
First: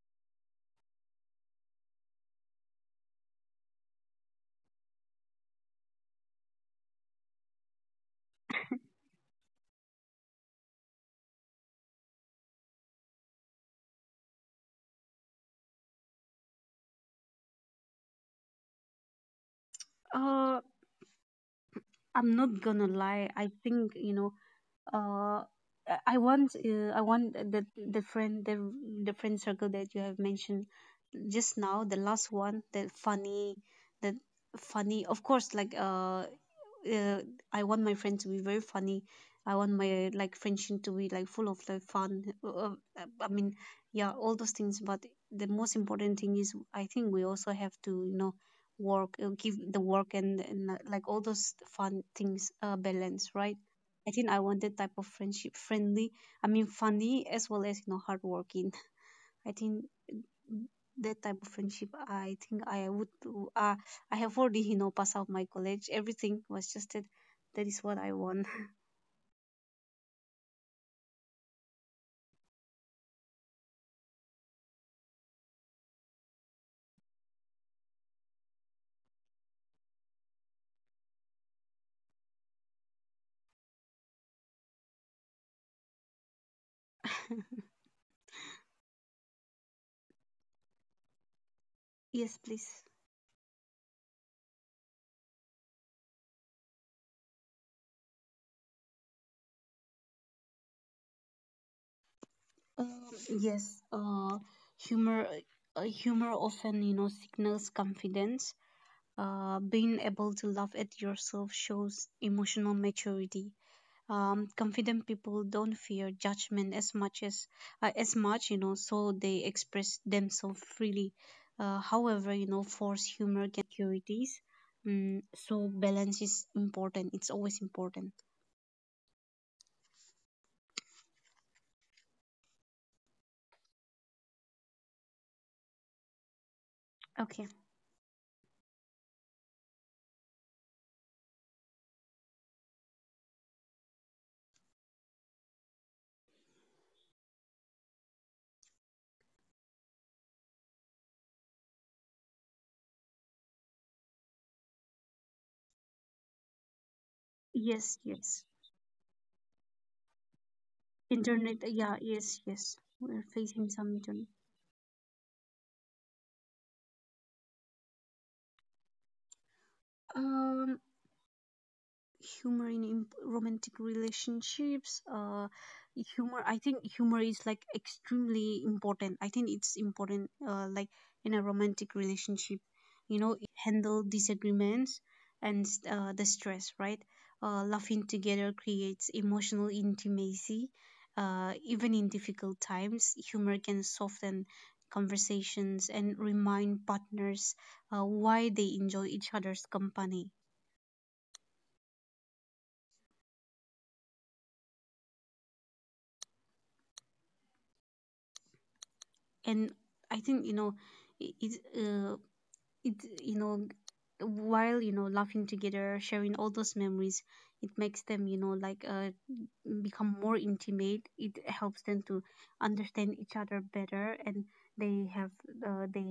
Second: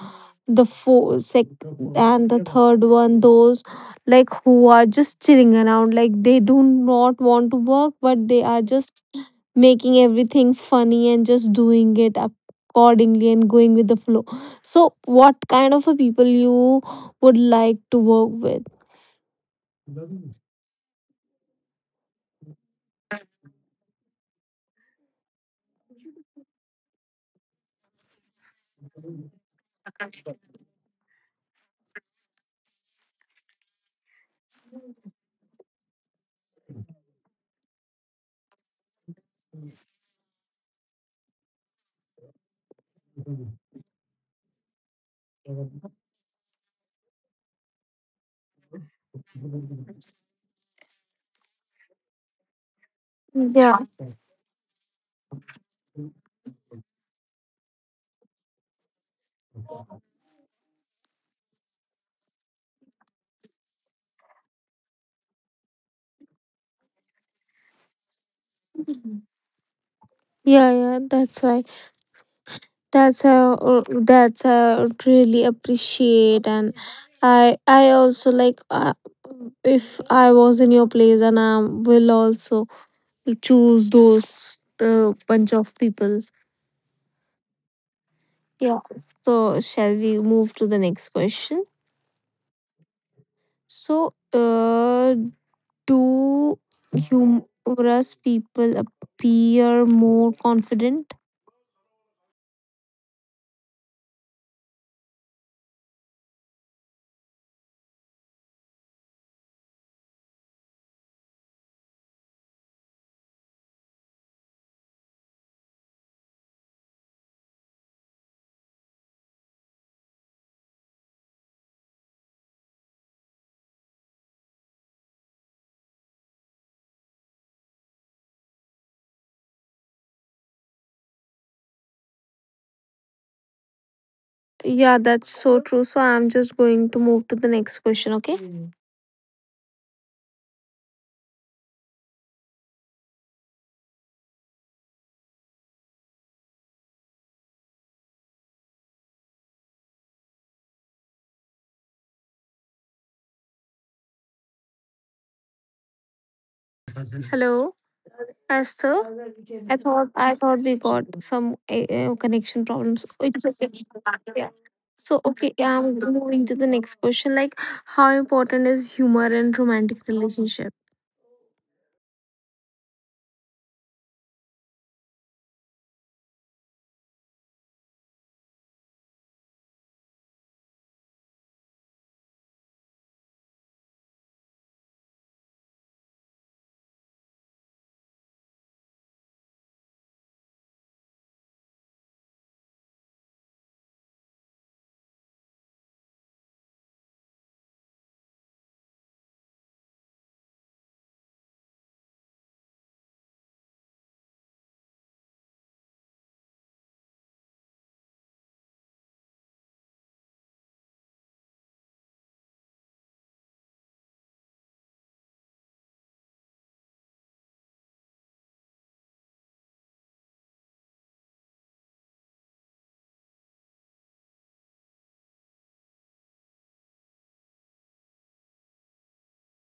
[SPEAKER 1] the four sec and the third one, those, like who are just chilling around, like they do not want to work, but they are just making everything funny and just doing it accordingly and going with the flow. So what kind of a people you would like to work with?
[SPEAKER 2] Uh, I'm not gonna lie. I think you know uh I want I want the friend circle that you have mentioned just now, the last one, the funny, the funny of course like uh I want my friend to be very funny. I want my like friendship to be like full of like fun, I mean, yeah, all those things, but the most important thing is I think we also have to you know work, give the work, and like all those fun things balance, right?
[SPEAKER 1] Yeah,
[SPEAKER 2] I think I want that type of friendship, friendly. I mean, funny as well as you know, hardworking. I think that type of friendship. I think I would. Uh, I have already you know passed out my college. Everything was just that. That is what I want.
[SPEAKER 1] yeah, yeah, that's right. that's how uh, that's how I really appreciate. And I also like, if I was in your place, and I will also choose those bunch of people. Yeah. So shall we move to the next question?
[SPEAKER 2] Yes, please.
[SPEAKER 1] So, uh, do humorous people appear more confident?
[SPEAKER 2] Um, yes. Humor. Humor often you know signals confidence. Being able to laugh at yourself shows emotional maturity. Confident people don't fear judgment as much you know, so they express themselves freely. However you know force humor can insecurities. So balance is important, it's always important.
[SPEAKER 1] Yeah, that's so true. So I'm just going to move to the next
[SPEAKER 2] Okay.
[SPEAKER 1] question, okay? Mm. Hello. As the
[SPEAKER 2] Yes,
[SPEAKER 1] I
[SPEAKER 2] yes,
[SPEAKER 1] thought I thought we got some connection problems.
[SPEAKER 2] internet.
[SPEAKER 1] It's
[SPEAKER 2] Yeah,
[SPEAKER 1] okay.
[SPEAKER 2] yes, yes,
[SPEAKER 1] Yeah.
[SPEAKER 2] we're
[SPEAKER 1] So
[SPEAKER 2] facing
[SPEAKER 1] okay,
[SPEAKER 2] some
[SPEAKER 1] yeah,
[SPEAKER 2] internet.
[SPEAKER 1] I'm moving to the next question. Like, how important is humor in romantic relationship?
[SPEAKER 2] um Humor in romantic relationships. Humor I think humor is like extremely important. I think it's important like in a romantic relationship, you know, handle disagreements and the stress, right? Laughing together creates emotional intimacy. Even in difficult times, humor can soften conversations and remind partners why they enjoy each other's company. And I think you know it, it's it you know, while you know laughing together sharing all those memories, it makes them you know like become more intimate. It helps them to understand each other better, and they have they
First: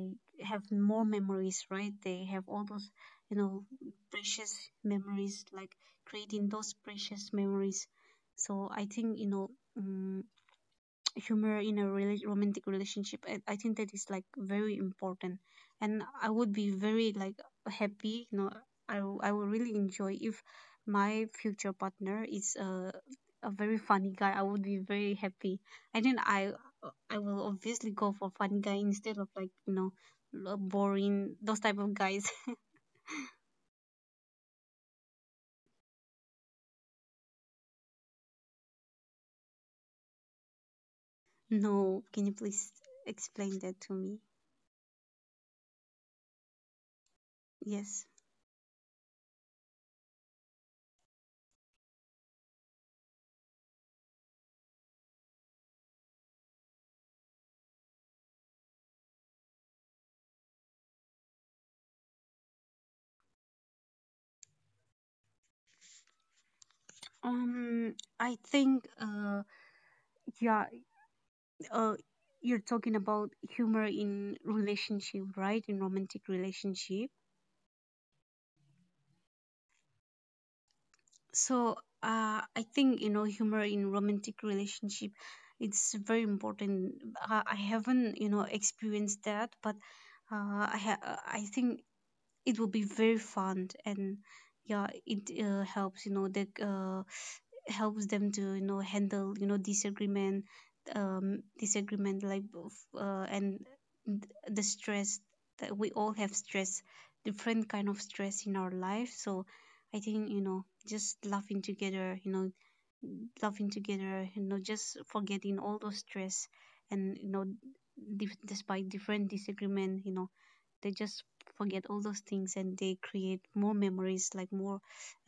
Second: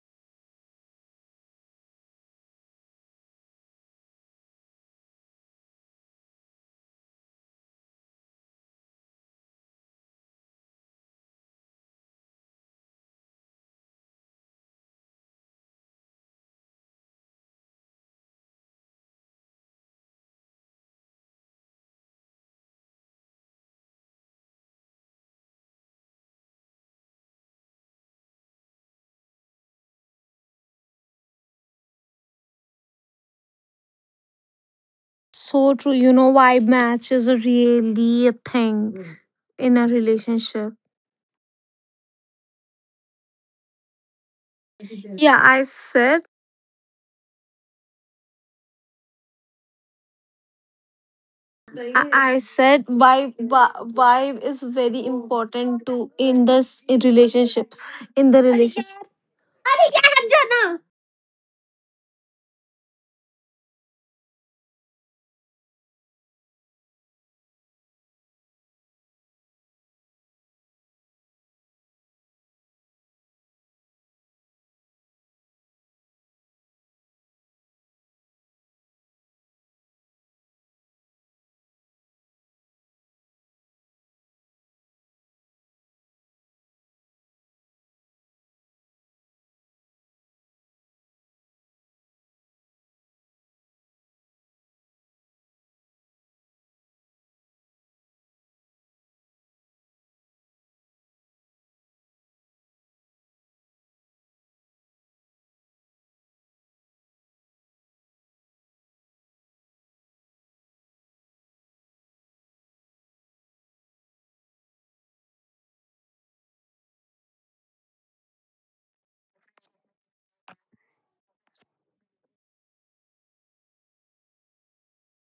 [SPEAKER 2] have more memories, right? They have all those you know precious memories, like creating those precious memories. So I think you know, um, humor in a romantic relationship, I think that is like very important, and I would be very like happy you know, I would really enjoy if my future partner is a very funny guy. I would be very happy. I think I will obviously go for funny guy instead of like you know boring those type of guys.
[SPEAKER 1] So true. You know, vibe match is a really a thing in a relationship.
[SPEAKER 2] No, can you please explain that to me?
[SPEAKER 1] Yeah, I said,
[SPEAKER 2] Yes.
[SPEAKER 1] I said vibe is very important to in this, in the relationship.
[SPEAKER 2] um I think Yeah. uh you're talking about humor in relationship, right? In romantic relationship. So I think you know humor in romantic relationship, it's very important. I haven't you know experienced that, but I think it will be very fun. And yeah, it helps you know that helps them to you know handle you know disagreement. Disagreement like both, and the stress, that we all have stress, different kind of stress in our life. So I think you know just laughing together, you know laughing together, you know just forgetting all those stress, and you know, despite different disagreement, you know, they just forget all those things, and they create more memories, like more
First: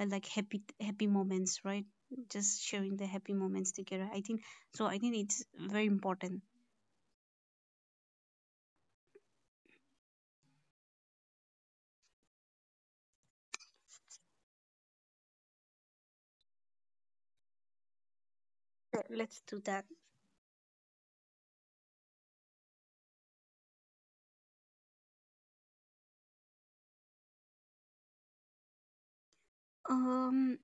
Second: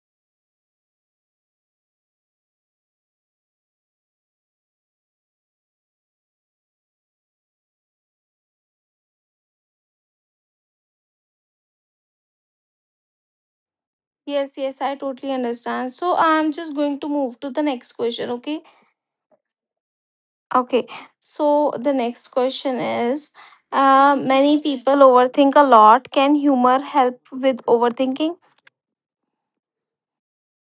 [SPEAKER 2] like happy moments, right? Just sharing the happy moments together, I think. So I think it's very important.
[SPEAKER 1] Yes, yes, I totally understand. So I'm just going to move to the next question, okay?
[SPEAKER 2] Let's do that.
[SPEAKER 1] Okay. So the next question is, many people overthink a lot. Can humor help with overthinking?
[SPEAKER 2] um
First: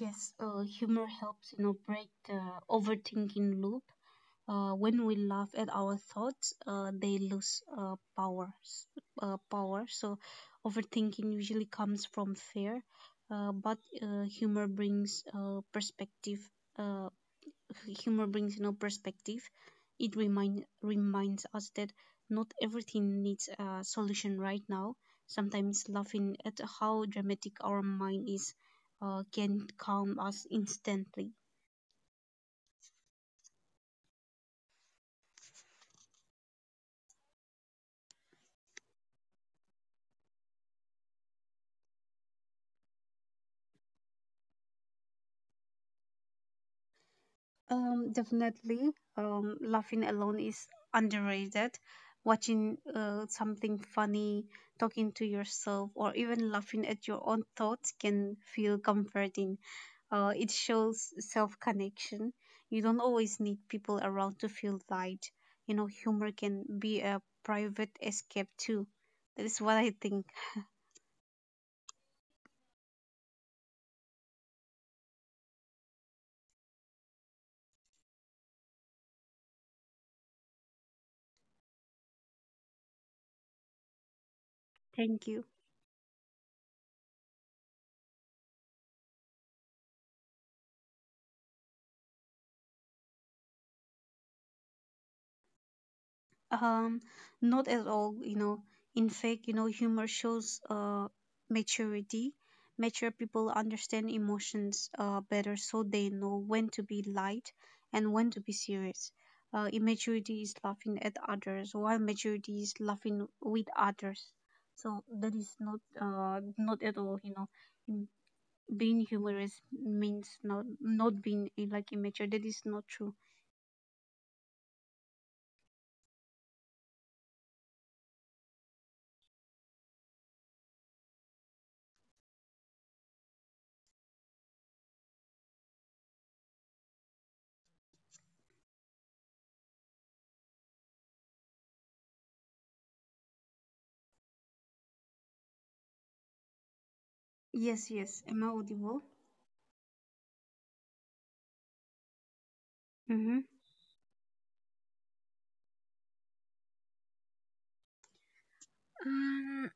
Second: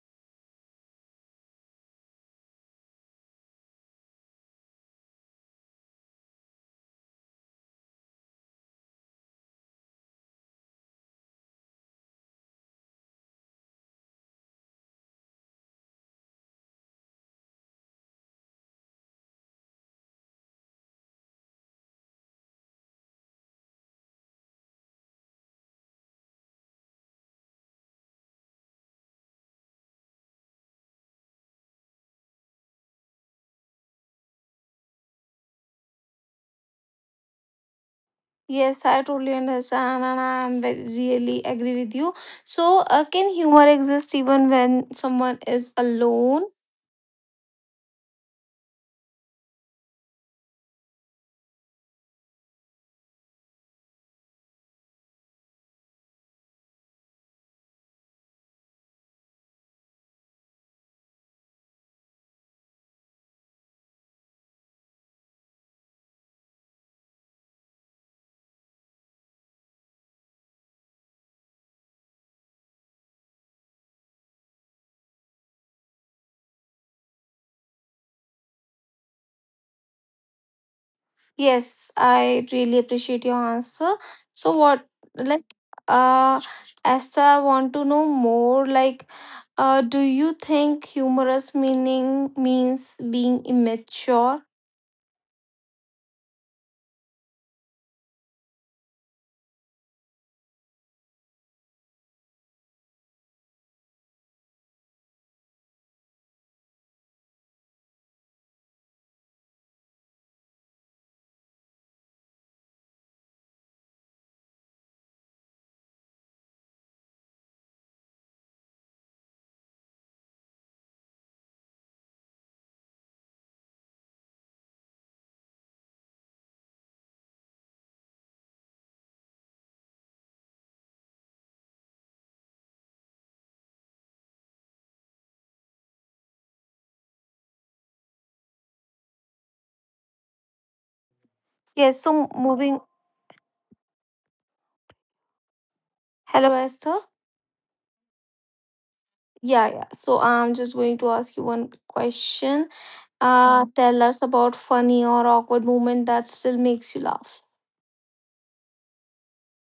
[SPEAKER 2] Yes, humor helps, you know, break the overthinking loop. When we laugh at our thoughts, power. So, overthinking usually comes from fear, but humor brings perspective. Uh, humor brings no perspective. It reminds us that not everything needs a solution right now. Sometimes laughing at how dramatic our mind is can calm us instantly.
[SPEAKER 1] Yes, I totally understand, and I am very, really agree with you. So, can humor exist even when someone is alone?
[SPEAKER 2] Definitely. Laughing alone is underrated. Watching something funny, talking to yourself, or even laughing at your own thoughts can feel comforting. It shows self connection. You don't always need people around to feel light. You know, humor can be a private escape too. That is what I think.
[SPEAKER 1] Yes, I really appreciate your answer. So what,
[SPEAKER 2] Thank you.
[SPEAKER 1] like uh as I want to know more, do you think humorous meaning means being immature?
[SPEAKER 2] Um, Not at all, you know. In fact, you know, humor shows maturity. Mature people understand emotions better, so they know when to be light and when to be serious. Immaturity is laughing at others, while maturity is laughing with others. So that is not not at all, you know. m- Being humorous means not being like immature. That is not true.
[SPEAKER 1] Yes, so moving. Hello, Esther.
[SPEAKER 2] Yes, yes. Am I audible?
[SPEAKER 1] Yeah, yeah. So I'm just going to ask you one question.
[SPEAKER 2] Mm-hmm.
[SPEAKER 1] Tell us about funny or awkward moment that still makes you laugh.
[SPEAKER 2] Um,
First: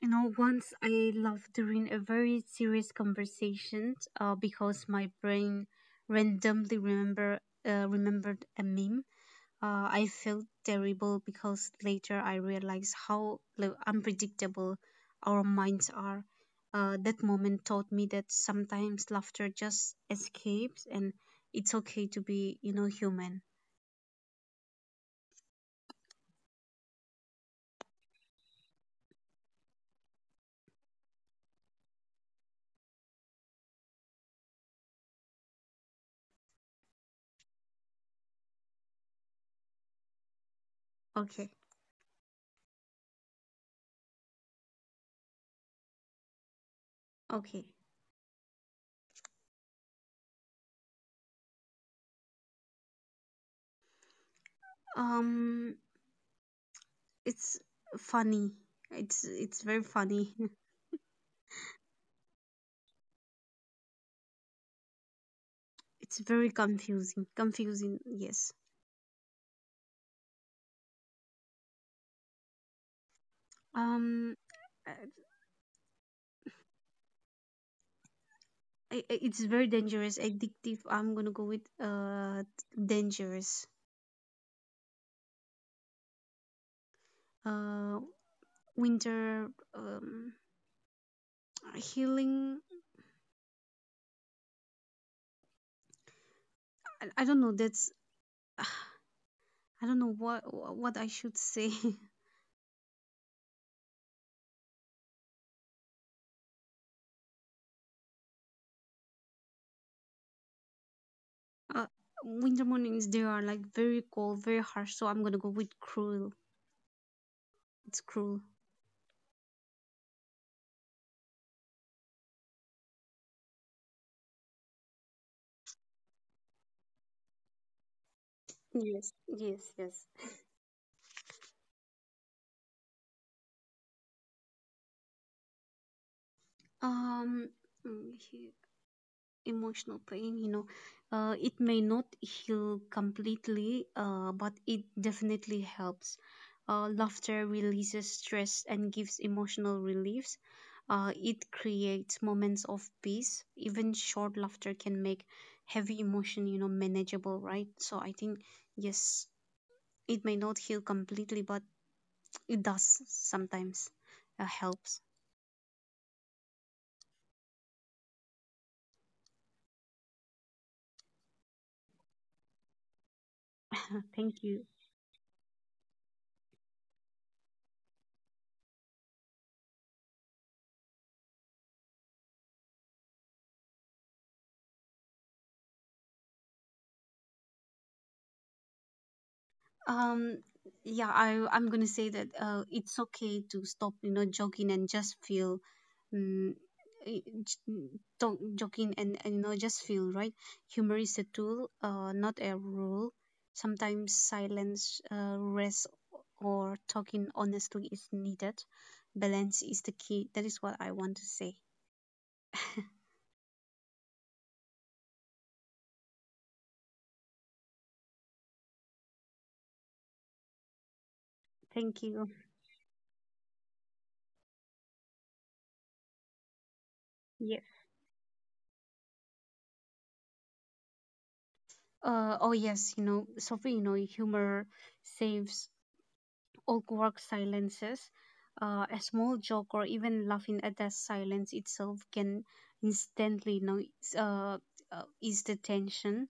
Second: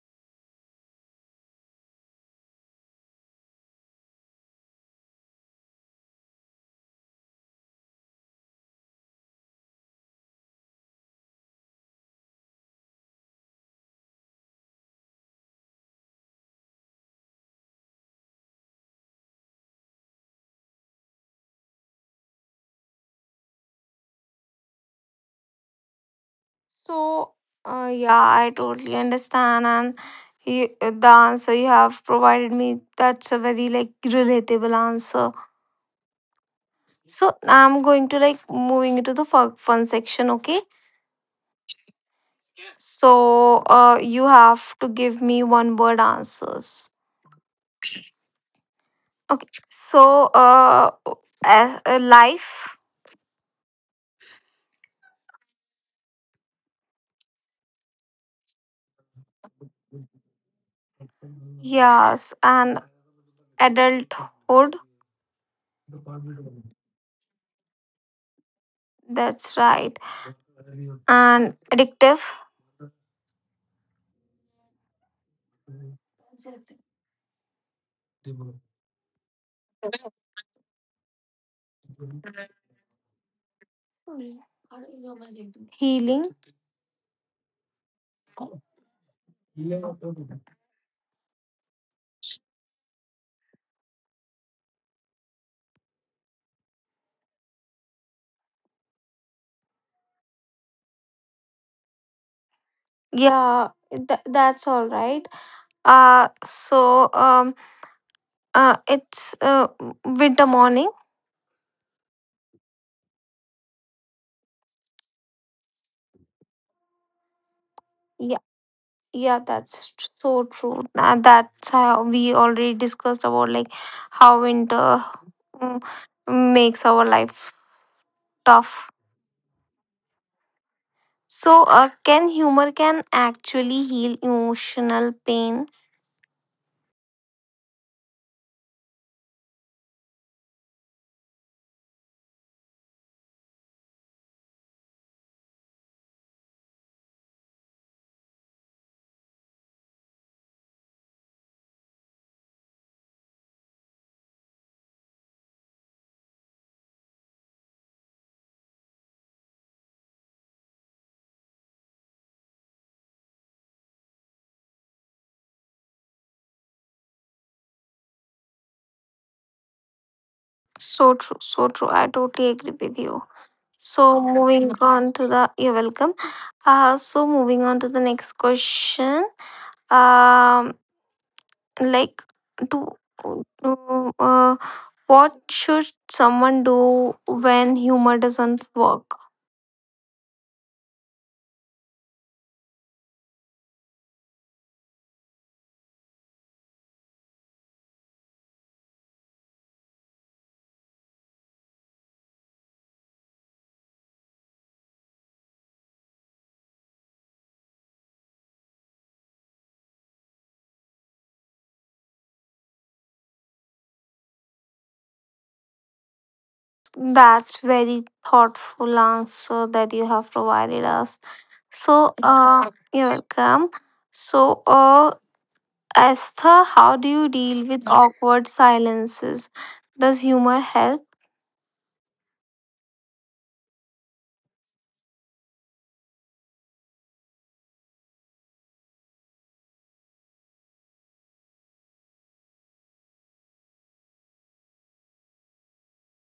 [SPEAKER 2] You know, once I laughed during a very serious conversation because my brain randomly remembered a meme. I felt terrible because later I realized how like, unpredictable our minds are. That moment taught me that sometimes laughter just escapes and it's okay to be, you know, human.
[SPEAKER 1] So, yeah, I totally understand. And you, the answer you have provided me, that's a very, like, relatable answer. So I'm going to, like, moving into the fun section, okay?
[SPEAKER 2] Okay,
[SPEAKER 1] So, you have to give me one word answers.
[SPEAKER 2] okay.
[SPEAKER 1] Okay. So, a life.
[SPEAKER 2] Um, it's funny. It's very funny.
[SPEAKER 1] Yes, and adulthood.
[SPEAKER 2] It's very confusing. Confusing, yes.
[SPEAKER 1] That's right, and addictive.
[SPEAKER 2] Um, uh, it's very dangerous, addictive. I'm gonna go with dangerous.
[SPEAKER 1] Healing.
[SPEAKER 2] Uh, winter um Healing. I don't know. That's I don't know what I should say.
[SPEAKER 1] Yeah, that's all right. So, it's, winter morning.
[SPEAKER 2] uh, Winter mornings, they are like very cold, very harsh. So I'm gonna go with cruel. It's cruel.
[SPEAKER 1] Yeah, yeah, so true. That's how we already discussed about, like, how winter mm, makes our life tough.
[SPEAKER 2] Yes, yes, yes.
[SPEAKER 1] So, can humor can actually heal emotional pain?
[SPEAKER 2] Um, mm, he- Emotional pain, it may not heal completely, but it definitely helps. Laughter releases stress and gives emotional reliefs. It creates moments of peace. Even short laughter can make heavy emotion manageable, right? So I think yes, it may not heal completely, but it does sometimes helps.
[SPEAKER 1] So true, so true. I totally agree with you. So,
[SPEAKER 2] Thank you.
[SPEAKER 1] moving on to the. You're welcome. So moving on to the next question. um like, to, to what should someone do when humor doesn't work?
[SPEAKER 2] Um, yeah, I'm gonna say that, it's okay to stop, you know, jogging and just feel, um, eh, j- don't jogging and you know just feel right. Humor is a tool, not a rule. Sometimes silence, rest, or talking honestly is needed. Balance is the key. That is what I want to say.
[SPEAKER 1] That's very thoughtful answer that you have provided us.
[SPEAKER 2] Thank
[SPEAKER 1] So,
[SPEAKER 2] you.
[SPEAKER 1] you're welcome. So, Esther, how do you
[SPEAKER 2] Yes.
[SPEAKER 1] deal with awkward silences? Does humor help?
[SPEAKER 2] Oh yes, you know, Sophie, you know, humor saves awkward silences. A small joke, or even laughing at that silence itself can instantly know, uh, ease the tension.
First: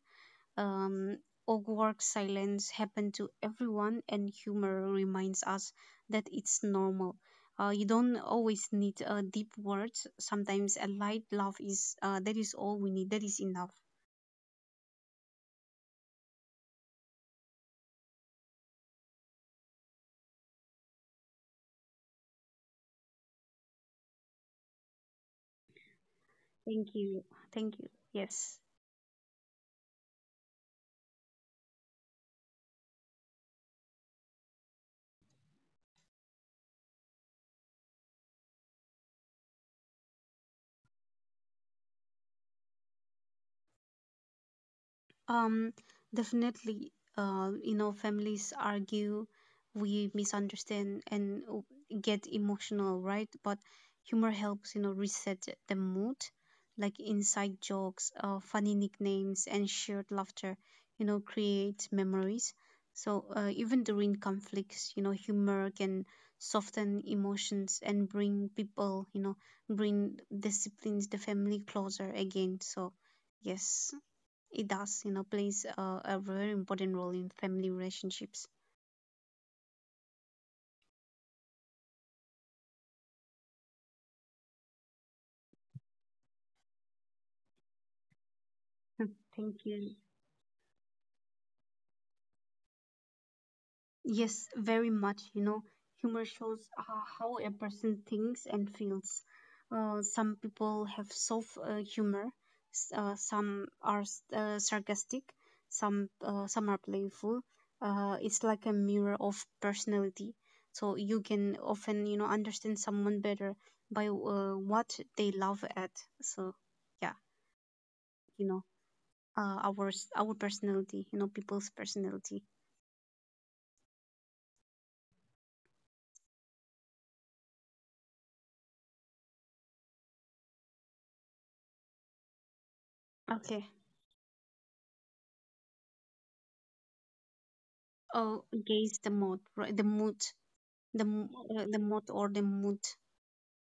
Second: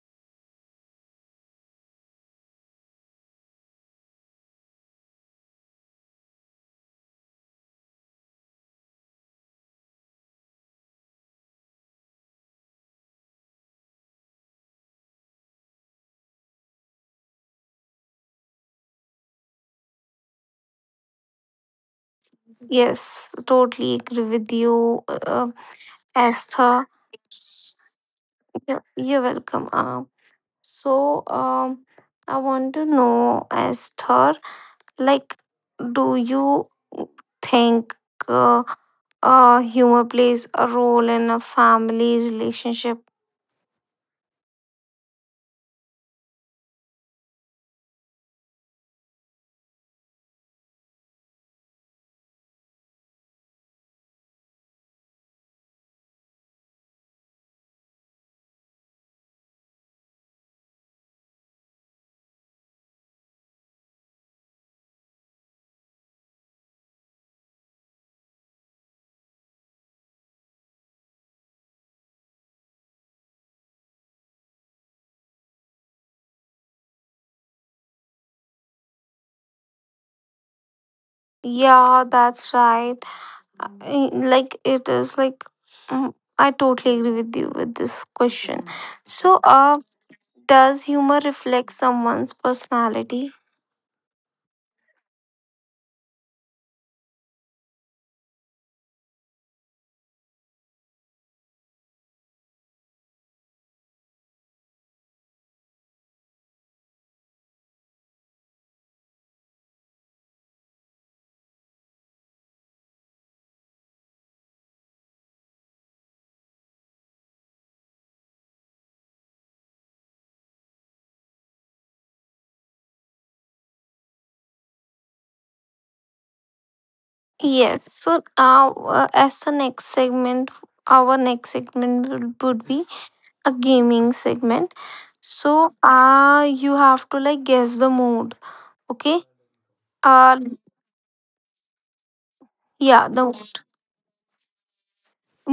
[SPEAKER 2] Um, Awkward silence happen to everyone, and humor reminds us that it's normal. You don't always need deep words. Sometimes a light laugh is, that is all we need. That is enough.
[SPEAKER 1] Yes, totally agree with you. uh, Esther,
[SPEAKER 2] Thank you.
[SPEAKER 1] S-
[SPEAKER 2] Thank you. Yes.
[SPEAKER 1] you're welcome. So, I want to know, Esther, like, do you think uh, humor plays a role in a family relationship?
[SPEAKER 2] Um, Definitely, you know, families argue, we misunderstand and get emotional, right? But humor helps, you know, reset the mood, like inside jokes, funny nicknames, and shared laughter, you know, create memories. So, even during conflicts, you know, humor can soften emotions and bring people, you know, bring disciplines, the family closer again. So, yes. It does, you know, plays a very important role in family relationships.
[SPEAKER 1] Yeah, that's right. Like, it is like, mm, I totally agree with you with this question.
[SPEAKER 2] Hmm.
[SPEAKER 1] So,
[SPEAKER 2] Thank you.
[SPEAKER 1] does humor reflect someone's personality?
[SPEAKER 2] Yes, very much. You know, humor shows how a person thinks and feels. Some people have soft, humor, some are sarcastic, some are playful. It's like a mirror of personality. So you can often, you know, understand someone better by what they love at. So yeah, you know, our our personality, you know, people's personality.
[SPEAKER 1] Yes. So, as the next segment, our next segment would be a gaming segment.
[SPEAKER 2] Okay.
[SPEAKER 1] So, you have to, like, guess the mood. Okay?
[SPEAKER 2] Oh,
[SPEAKER 1] Uh
[SPEAKER 2] gauge the mood, right? The mood, the
[SPEAKER 1] yeah,
[SPEAKER 2] m-
[SPEAKER 1] the
[SPEAKER 2] uh,
[SPEAKER 1] mood.
[SPEAKER 2] the mood or the mood.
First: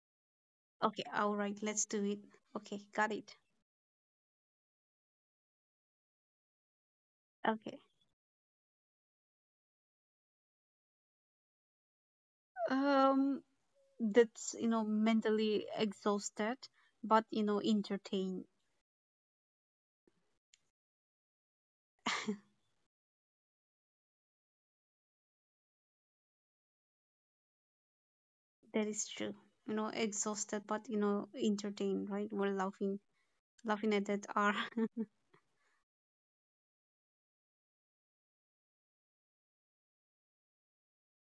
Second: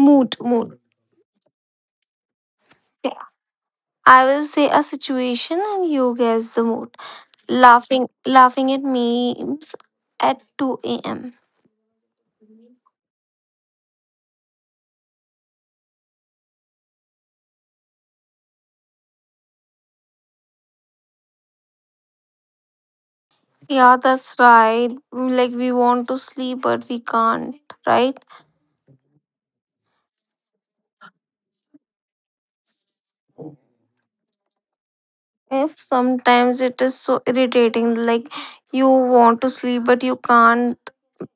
[SPEAKER 1] Mood, mood.
[SPEAKER 2] Okay. All right. Let's do it. Okay. Got it.
[SPEAKER 1] I will say a situation and you guess the mood.
[SPEAKER 2] Okay.
[SPEAKER 1] Laughing at memes at 2 a.m.
[SPEAKER 2] Um, that's, you know, mentally exhausted, but you know entertained.
[SPEAKER 1] Yeah, that's right. Like we want to sleep but we can't, right?
[SPEAKER 2] That is true. You know, exhausted, but you know entertained. Right? We're laughing, laughing at that are.
[SPEAKER 1] If sometimes it is so irritating, like you want to sleep but you can't,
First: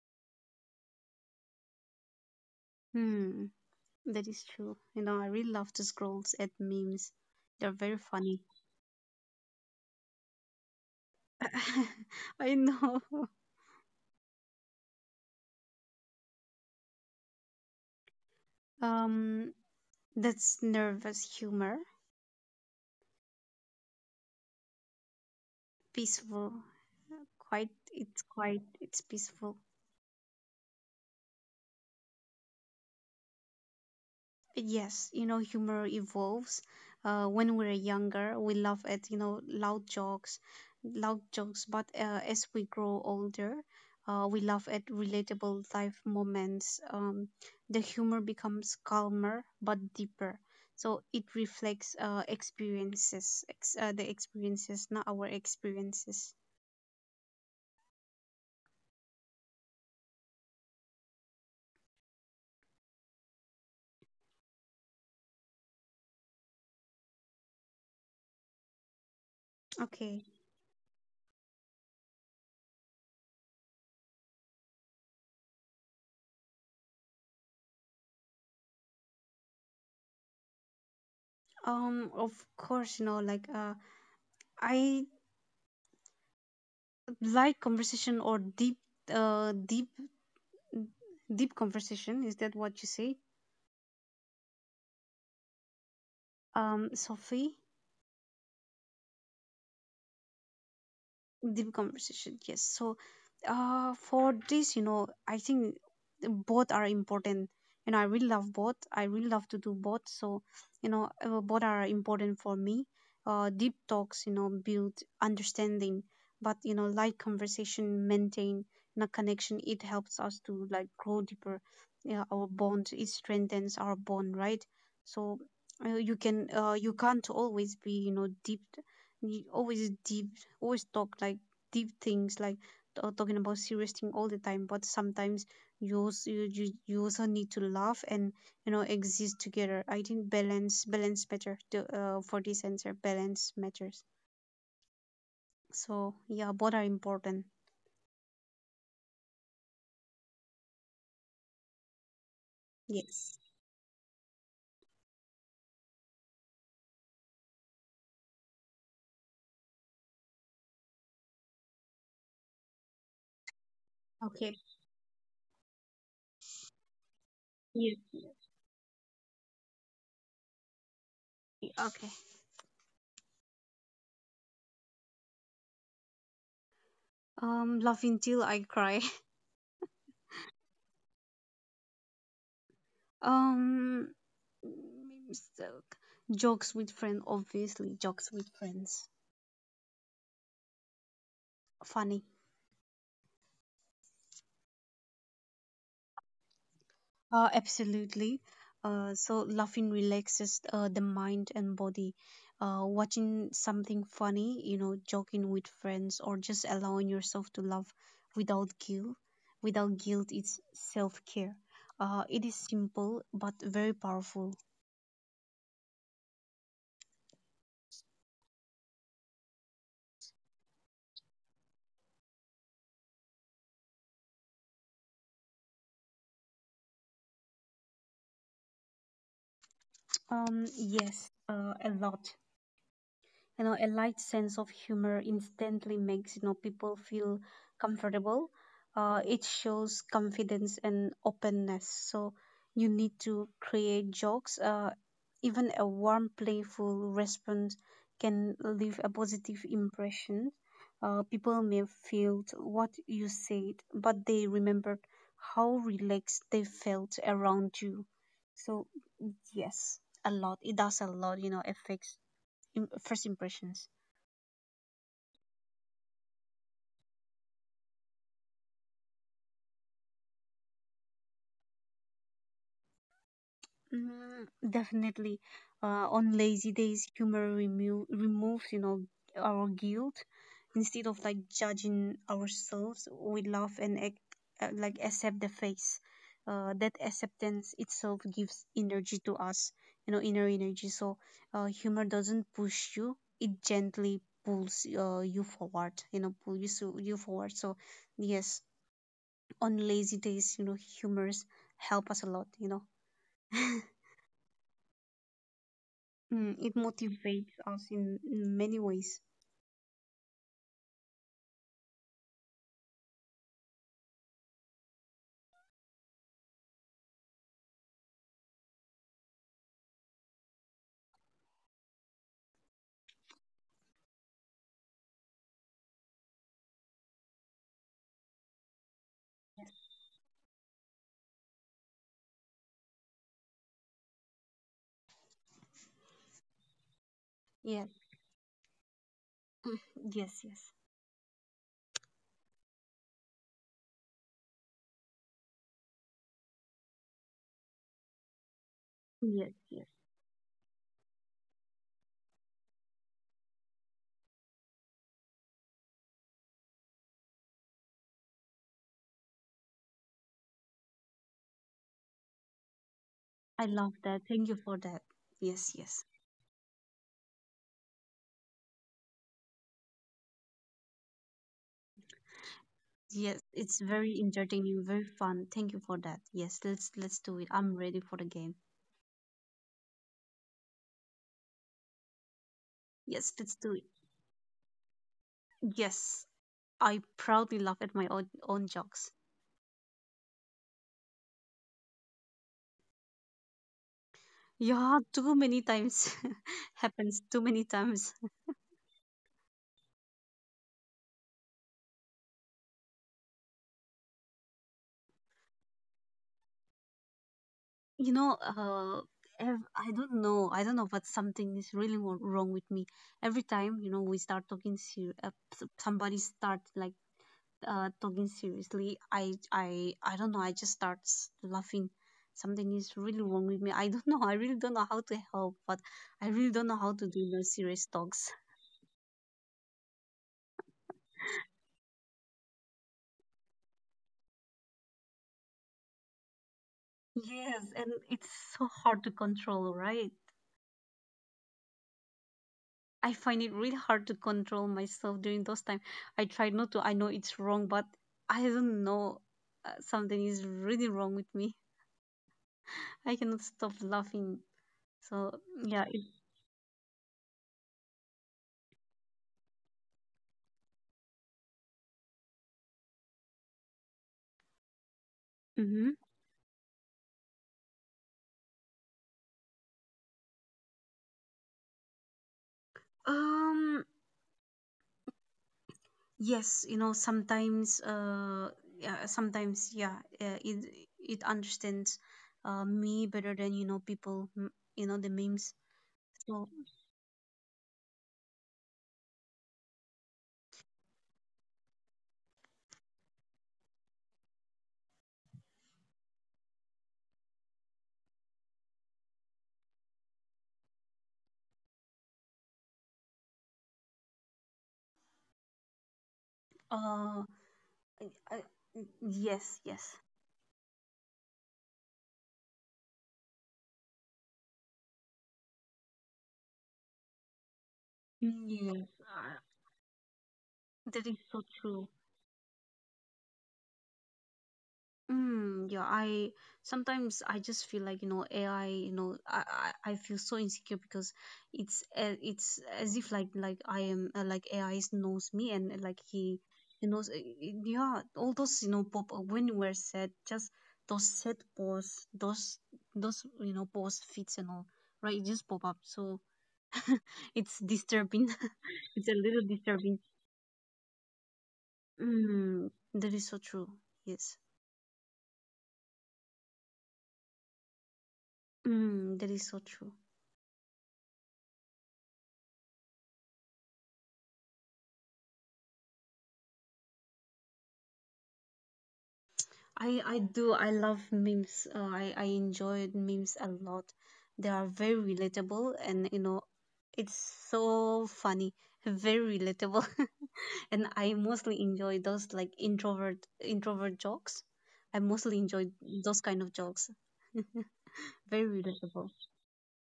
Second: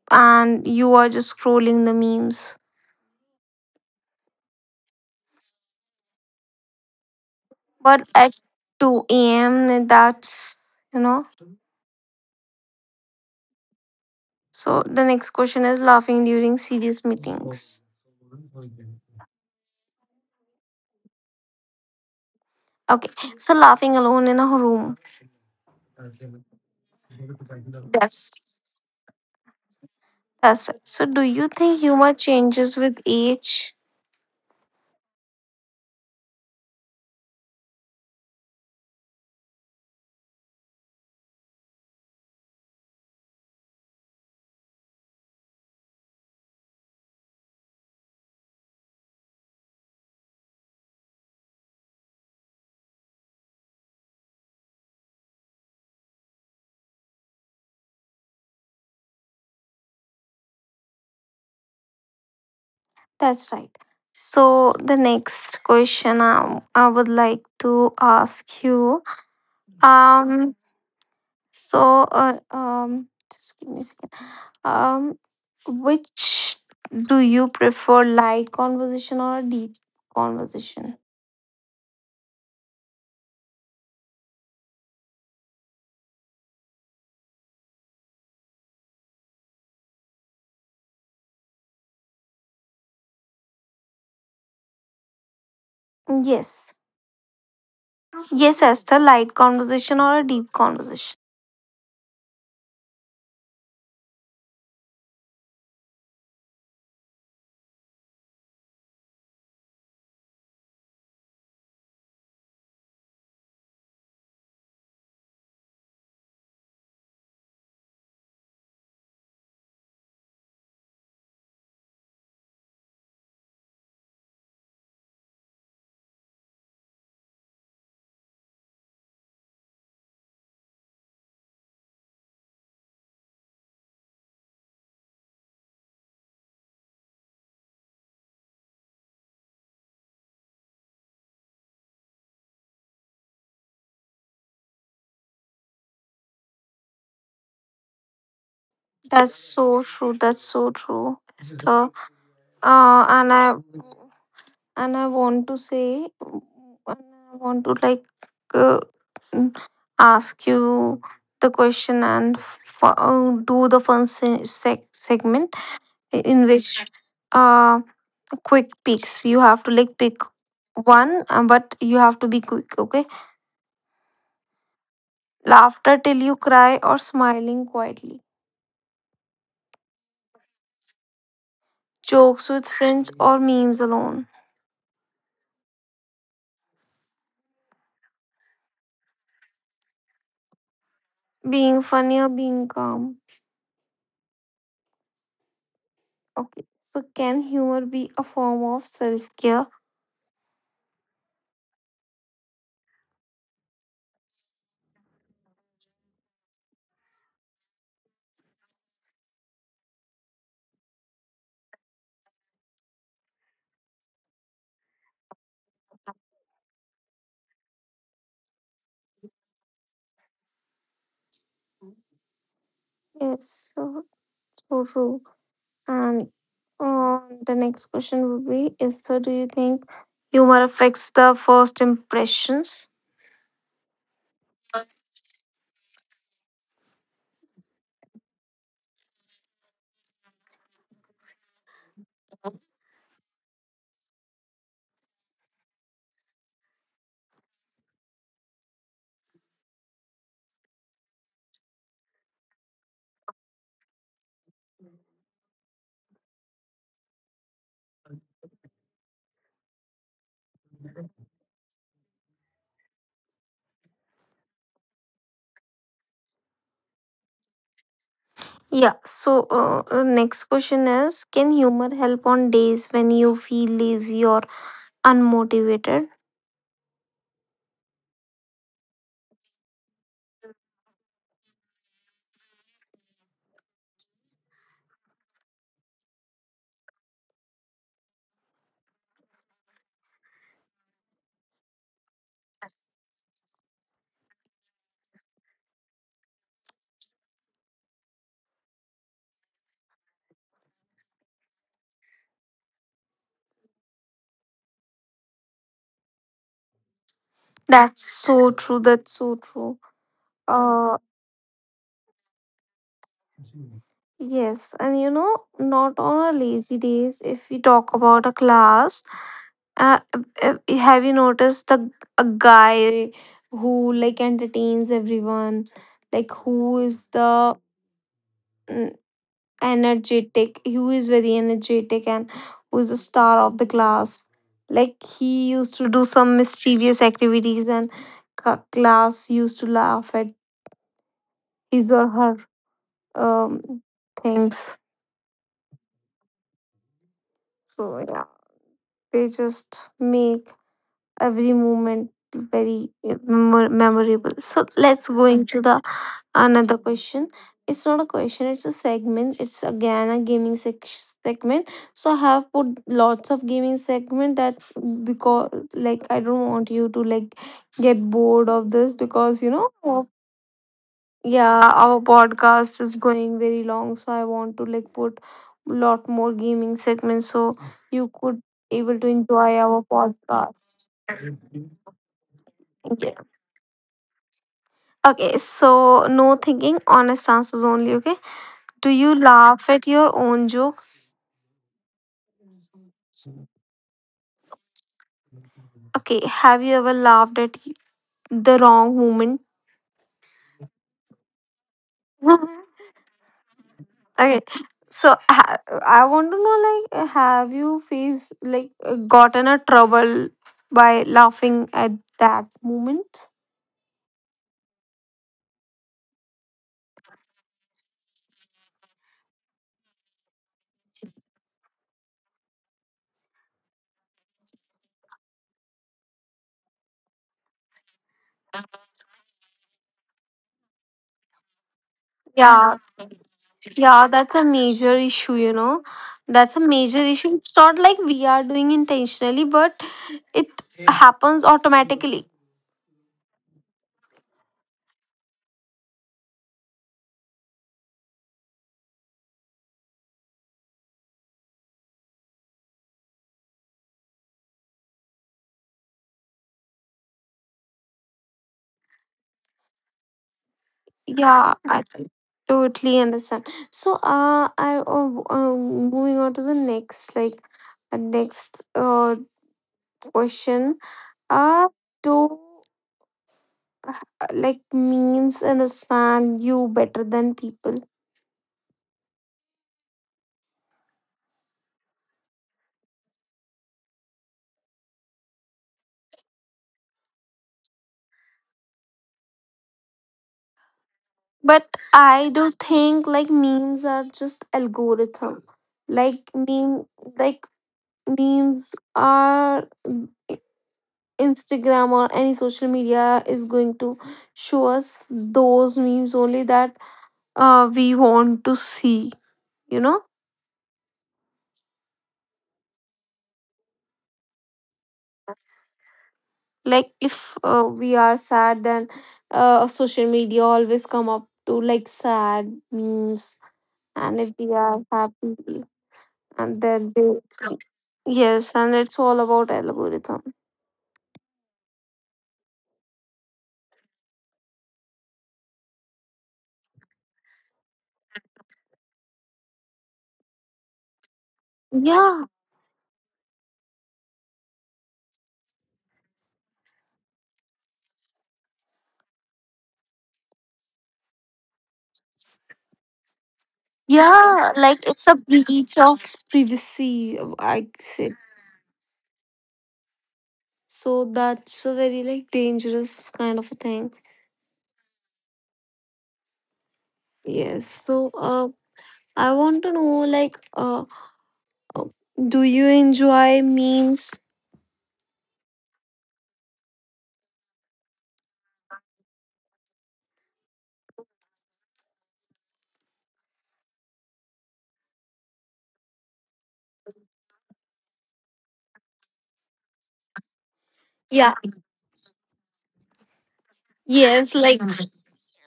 [SPEAKER 1] and you are just scrolling the memes.
[SPEAKER 2] Hmm. That is true. You know, I really love to scrolls at memes. They're very
[SPEAKER 1] But at
[SPEAKER 2] funny.
[SPEAKER 1] 2 a.m., that's, you know.
[SPEAKER 2] I know.
[SPEAKER 1] So the next question is laughing during serious meetings.
[SPEAKER 2] Um, that's nervous humor,
[SPEAKER 1] Okay. So laughing alone in a room.
[SPEAKER 2] peaceful, quite. It's
[SPEAKER 1] That's
[SPEAKER 2] quite. It's peaceful.
[SPEAKER 1] that's it. So do you think humor changes with age?
[SPEAKER 2] Yes, you know, humor evolves. When we're younger, we laugh at, you know, loud jokes, loud jokes. But, as we grow older, we laugh at relatable life moments. The humor becomes calmer but deeper. So it reflects, experiences, the experiences, not our experiences.
[SPEAKER 1] That's right. So the next question, I would like to ask you.
[SPEAKER 2] Okay.
[SPEAKER 1] Um So, just give me a second. Um, which do you prefer, light conversation or a deep conversation?
[SPEAKER 2] Of course, you know, like, I like conversation or deep, uh, deep deep conversation. Is that what you say,
[SPEAKER 1] Yes.
[SPEAKER 2] Sophie?
[SPEAKER 1] Yes, Esther, light conversation or a deep conversation.
[SPEAKER 2] Deep conversation, yes. So, for this, you know, I think both are important. You know, I really love both. I really love to do both. So, you know, both are important for me. Deep talks, you know, build understanding, but you know light conversation maintain you connection. It helps us to like grow deeper. Yeah, our bond, it strengthens our bond, right? So, you can't always be, you know, deep. You always deep, always talk like deep things, like, talking about serious thing all the time, but sometimes you also, you also need to laugh and you know exist together. I think balance, balance better to, for this answer balance matters. So yeah, both are important.
[SPEAKER 1] That's so true. That's so true, Esther. Uh, and I
[SPEAKER 2] Yes.
[SPEAKER 1] and I want to say, and I want to, like, uh, ask you the question and do the fun
[SPEAKER 2] Okay.
[SPEAKER 1] segment. In which, uh quick
[SPEAKER 2] Yeah.
[SPEAKER 1] picks, you have to, like, pick one, but you have to be quick, okay?
[SPEAKER 2] Okay.
[SPEAKER 1] Laughter till you cry or smiling quietly?
[SPEAKER 2] Laugh until I cry.
[SPEAKER 1] Jokes with friends or memes alone?
[SPEAKER 2] um mm, so- Jokes with friends, obviously jokes with friends.
[SPEAKER 1] Being funny or being calm?
[SPEAKER 2] Funny.
[SPEAKER 1] Okay, so can humor be a form of self-care?
[SPEAKER 2] Absolutely. So laughing relaxes, the mind and body. Watching something funny, you know, joking with friends, or just allowing yourself to laugh without guilt. Without guilt, it's self care. It is simple but very powerful.
[SPEAKER 1] Yes, so, so true. And, uh, the next question would be, is so do you think humor affects the first impressions?
[SPEAKER 2] Yes, a lot. You know, a light sense of humor instantly makes you know people feel comfortable. It shows confidence and openness. So you need to create jokes. Even a warm playful response can leave a positive impression. People may feel what you said, but they remembered how relaxed they felt around you. So yes, a lot. It does a lot, you know, affects first impressions.
[SPEAKER 1] Yeah, so, next question is, can humor help on days when you feel lazy or unmotivated?
[SPEAKER 2] Mm, definitely. On lazy days, humor removes, you know, our guilt. Instead of like judging ourselves, we laugh and like accept the face. That acceptance itself gives energy to us, you know, inner energy. So, humor doesn't push you; it gently pulls, you forward, you know, pull you so you forward. So yes, on lazy days, you know, humors help us a lot, you know.
[SPEAKER 1] That's so true. That's so true.
[SPEAKER 2] Mm, it
[SPEAKER 1] Uh,
[SPEAKER 2] motivates us in many ways.
[SPEAKER 1] yes, and you know, not on our lazy days, if we talk about a class, uh, have you noticed the a guy who, like, entertains everyone? Like, who is very energetic and who is a star of the class, like, he used to do some mischievous activities, and class used to laugh at his or her,
[SPEAKER 2] Yes.
[SPEAKER 1] um,
[SPEAKER 2] Mm.
[SPEAKER 1] things.
[SPEAKER 2] Yes, yes.
[SPEAKER 1] So yeah, they just make every moment very, memorable. So
[SPEAKER 2] Yes, yes.
[SPEAKER 1] let's go into the another question. It's not a question, it's a segment. It's again a gaming segment. So I have put lots of gaming segment that because, like, I don't want you to, like, get bored of this,
[SPEAKER 2] I
[SPEAKER 1] because, you
[SPEAKER 2] love
[SPEAKER 1] know,
[SPEAKER 2] that. Thank you for that. Yes, yes.
[SPEAKER 1] yeah, our podcast is going very long, so I want to, like, put lot more gaming segments so you could able
[SPEAKER 2] Yes,
[SPEAKER 1] to
[SPEAKER 2] it's
[SPEAKER 1] enjoy our
[SPEAKER 2] very entertaining, very
[SPEAKER 1] podcast.
[SPEAKER 2] fun. Thank you for that. Yes, let's do it.
[SPEAKER 1] Yeah.
[SPEAKER 2] I'm ready for the game.
[SPEAKER 1] Okay, so no thinking, honest answers only, okay? Do
[SPEAKER 2] Yes,
[SPEAKER 1] you
[SPEAKER 2] let's do it.
[SPEAKER 1] laugh at your own jokes?
[SPEAKER 2] Yes. I proudly laugh at my own jokes.
[SPEAKER 1] Okay, have you ever laughed at the wrong moment?
[SPEAKER 2] Yeah, too many times. Happens too many times.
[SPEAKER 1] Okay, so I want to know, like, have you faced, like, gotten a trouble by laughing at that moment?
[SPEAKER 2] You know, I don't know, but something is really wrong with me. Every time, you know, we start talking somebody starts like, talking seriously, I don't know, I just start laughing. Something is really wrong with me, I don't know. I really don't know how to help, but I really don't know how to
[SPEAKER 1] Yeah,
[SPEAKER 2] do no serious talks.
[SPEAKER 1] yeah, that's a major issue. That's a major issue. It's not like we are doing intentionally, but it happens automatically.
[SPEAKER 2] Yes, and it's so hard to control, right? I find it really hard to control myself during those time. I try not to. I know it's wrong, but I don't know. Something is really wrong with me. I cannot stop laughing. So yeah.
[SPEAKER 1] Yeah,
[SPEAKER 2] It.
[SPEAKER 1] I totally understand. So, I moving on to the next, like, next question.
[SPEAKER 2] Hmm.
[SPEAKER 1] Uh, do, uh, like, memes understand you better than people?
[SPEAKER 2] Um. Yes. You know. Sometimes. Yeah. Sometimes. Yeah. It. It understands. Me better than, you know, people. You know, the memes.
[SPEAKER 1] But
[SPEAKER 2] So.
[SPEAKER 1] I do think like memes are just algorithm. Like, like, memes are, Instagram or any social media is going to show us those memes only that, we want to see, you know.
[SPEAKER 2] Uh. I, I, yes. Yes.
[SPEAKER 1] Like, if, we are sad, then social media always come up to, like, sad memes. And if we
[SPEAKER 2] Yes.
[SPEAKER 1] are happy and
[SPEAKER 2] That is
[SPEAKER 1] then they...
[SPEAKER 2] so true.
[SPEAKER 1] Yes, and it's all about algorithm.
[SPEAKER 2] Mm, yeah, I sometimes I just feel like, you know, AI, you know, I feel so insecure because, it's as if like I am, like AI knows me, and, like he
[SPEAKER 1] Yeah,
[SPEAKER 2] he knows, yeah, all those you know pop, when we're sad, just those sad posts, those you know post fits and all right, it just pop up. So it's disturbing.
[SPEAKER 1] yeah,
[SPEAKER 2] It's a
[SPEAKER 1] like it's
[SPEAKER 2] little
[SPEAKER 1] a
[SPEAKER 2] disturbing.
[SPEAKER 1] breach of privacy, I say.
[SPEAKER 2] Mm, that is so true. Yes.
[SPEAKER 1] So that's a very, like, dangerous kind of a thing.
[SPEAKER 2] Mm, that is so true.
[SPEAKER 1] Yes. So, I want to know, like, do you enjoy memes?
[SPEAKER 2] I do. I love memes. I enjoyed memes a lot. They are very relatable, and you know, it's so funny, very relatable. And I mostly enjoy those like introvert jokes. I mostly enjoy
[SPEAKER 1] Yeah.
[SPEAKER 2] those kind of jokes. Very
[SPEAKER 1] Yes, like.
[SPEAKER 2] relatable.
[SPEAKER 1] Mhm.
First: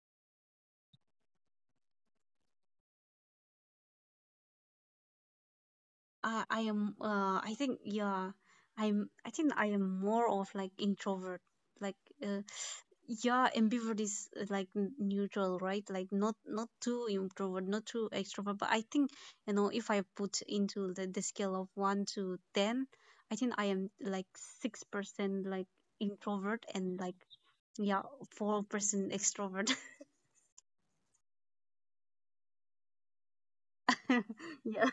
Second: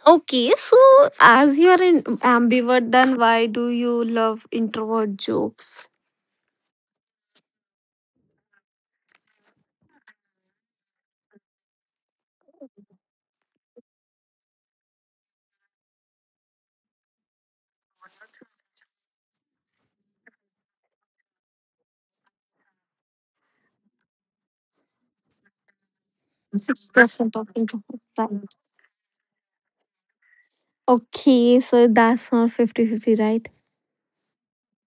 [SPEAKER 1] Okay, so as you're an ambivert, then why do you love introvert jobs?
[SPEAKER 2] I am, I think, yeah, I think I am more of like introvert, like, uh, yeah, ambivert is, like neutral, right, like not too introvert, not too extrovert. But I think, you know, if I put into the scale of 1 to 10, I think I am like 6%, like introvert
[SPEAKER 1] Six
[SPEAKER 2] and like,
[SPEAKER 1] percent of introvert.
[SPEAKER 2] yeah,
[SPEAKER 1] Right.
[SPEAKER 2] 4% extrovert.
[SPEAKER 1] Okay, so that's not fifty-fifty, right?
[SPEAKER 2] Yeah.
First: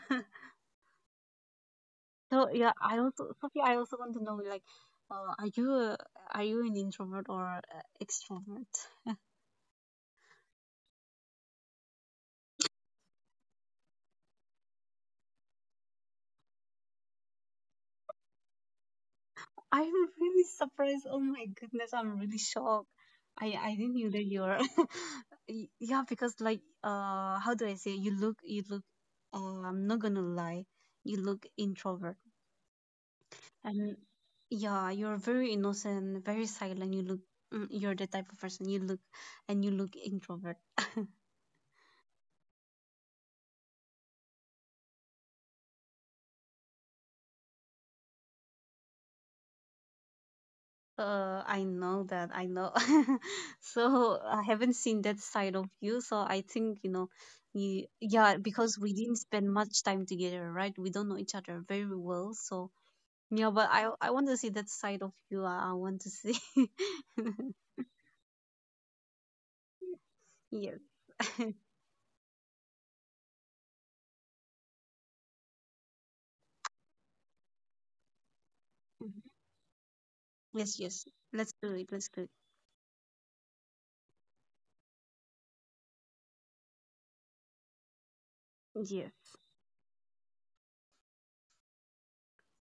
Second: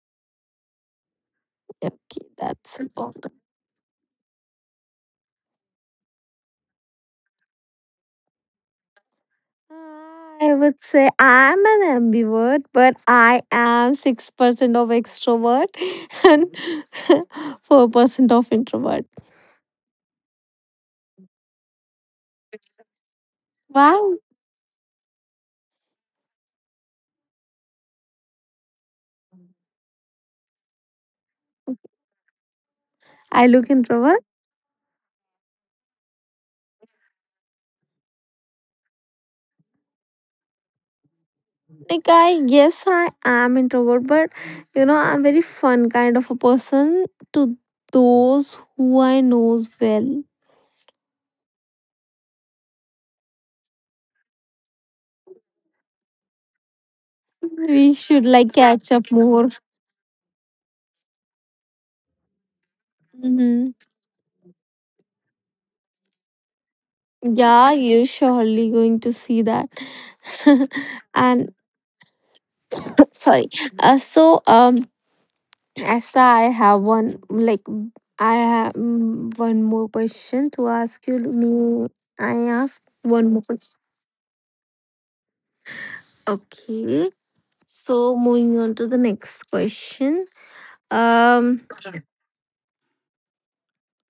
[SPEAKER 1] Okay,
[SPEAKER 2] So yeah,
[SPEAKER 1] that's
[SPEAKER 2] I
[SPEAKER 1] wrong.
[SPEAKER 2] also, Sophie. I also want to know, like, uh, are you a, are you an introvert or a extrovert?
[SPEAKER 1] I would say I'm an ambivert, but I am 6% of extrovert and 4% of introvert.
[SPEAKER 2] I'm really surprised. Oh my goodness, I'm really shocked. I didn't knew
[SPEAKER 1] Wow.
[SPEAKER 2] that you're. Yeah, because like, how do I say? You look. I'm not gonna lie. You look introvert,
[SPEAKER 1] I look
[SPEAKER 2] and
[SPEAKER 1] introvert.
[SPEAKER 2] yeah, you're very innocent, very silent. You look. You're the type of person you look, and you look introvert.
[SPEAKER 1] Like, I... yes, I am introvert, but you know I'm very fun kind of a person to those who I knows well.
[SPEAKER 2] I know that. I know. So I haven't seen that side of you. So I think, you know, you,
[SPEAKER 1] We should,
[SPEAKER 2] yeah,
[SPEAKER 1] like,
[SPEAKER 2] because
[SPEAKER 1] catch
[SPEAKER 2] we
[SPEAKER 1] up
[SPEAKER 2] didn't
[SPEAKER 1] more.
[SPEAKER 2] spend much time together, right? We don't know each other very well. So yeah,
[SPEAKER 1] Hmm.
[SPEAKER 2] but I want to see that side of you. I want to see.
[SPEAKER 1] Yeah, you're surely going to see that.
[SPEAKER 2] Yes.
[SPEAKER 1] and sorry. Uh, so um, as I have one, like, I have, one more question to ask you.
[SPEAKER 2] Yes,
[SPEAKER 1] Me,
[SPEAKER 2] yes.
[SPEAKER 1] I
[SPEAKER 2] Let's do
[SPEAKER 1] ask
[SPEAKER 2] it. Let's do it.
[SPEAKER 1] one more question. Okay. So moving on to the next question.
[SPEAKER 2] Yeah.
[SPEAKER 1] Um,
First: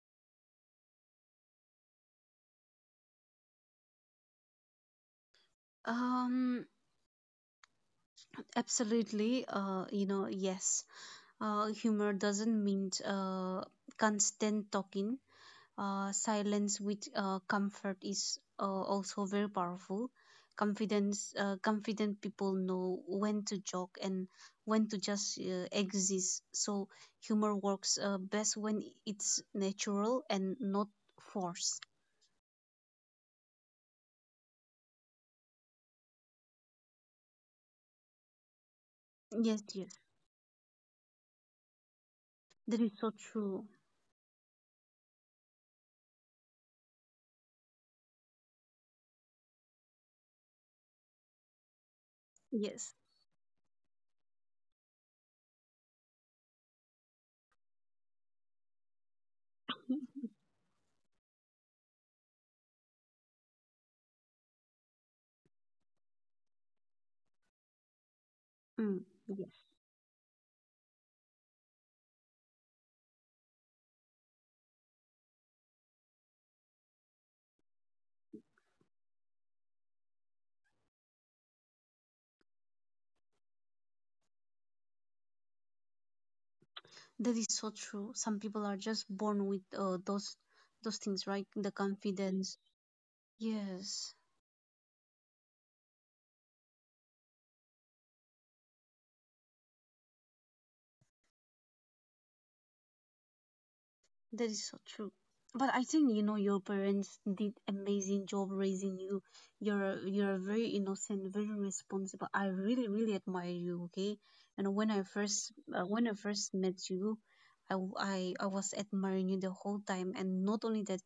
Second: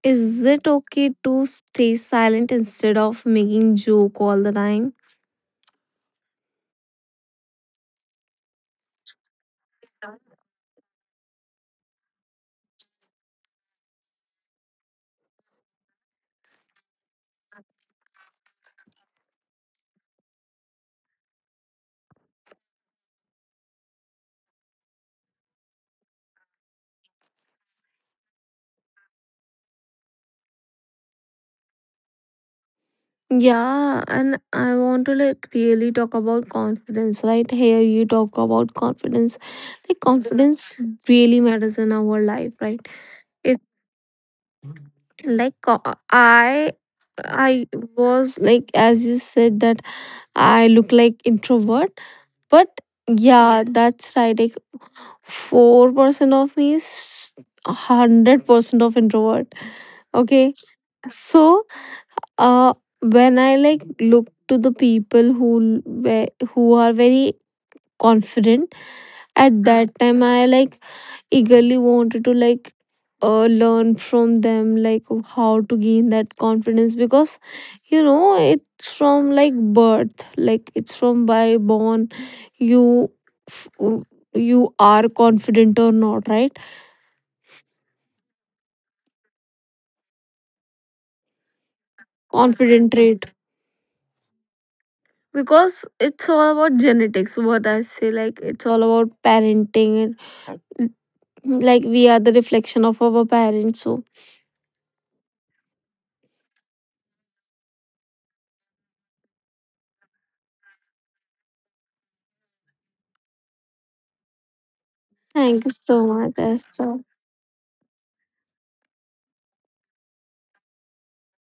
[SPEAKER 1] is it okay to stay silent instead of making joke all the time?
[SPEAKER 2] Um, Absolutely. You know, yes. Humor doesn't mean constant talking. Silence with, comfort is, also very powerful confidence. Confident people know when to joke and when to just exist. So humor works, best when it's natural and not forced.
[SPEAKER 1] Yeah, and I want to, like, really talk about confidence. Right here, you talk about confidence. Like,
[SPEAKER 2] Yes, yes,
[SPEAKER 1] confidence really matters in our life, right?
[SPEAKER 2] that is so
[SPEAKER 1] If,
[SPEAKER 2] true.
[SPEAKER 1] like co- I, I was, like, as you said that I look like introvert, but
[SPEAKER 2] Yes.
[SPEAKER 1] yeah, that's right. 4% of me is 100% of introvert. Okay, so, uh when I, like, look to the people who are very confident,
[SPEAKER 2] Mm,
[SPEAKER 1] at that
[SPEAKER 2] yes.
[SPEAKER 1] time I, like, eagerly wanted to, like, learn from them, like, how to gain that confidence, because, you know, it's from, like, birth, like it's from by born. you f- you are confident or not, right?
[SPEAKER 2] That is so true. Some people are just born with, those things, right? The
[SPEAKER 1] Confident
[SPEAKER 2] confidence.
[SPEAKER 1] trait.
[SPEAKER 2] Yes.
[SPEAKER 1] Because it's all about genetics, what I say, like it's all about parenting and, like, we are the reflection of our parents, so.
[SPEAKER 2] That is so true. But I think you know your parents did amazing job raising you. You're very innocent, very responsible. I really really admire you. Okay, and
[SPEAKER 1] Thank you so much,
[SPEAKER 2] when I first
[SPEAKER 1] Esther.
[SPEAKER 2] met you, I, w- I was admiring you the whole time. And not only that,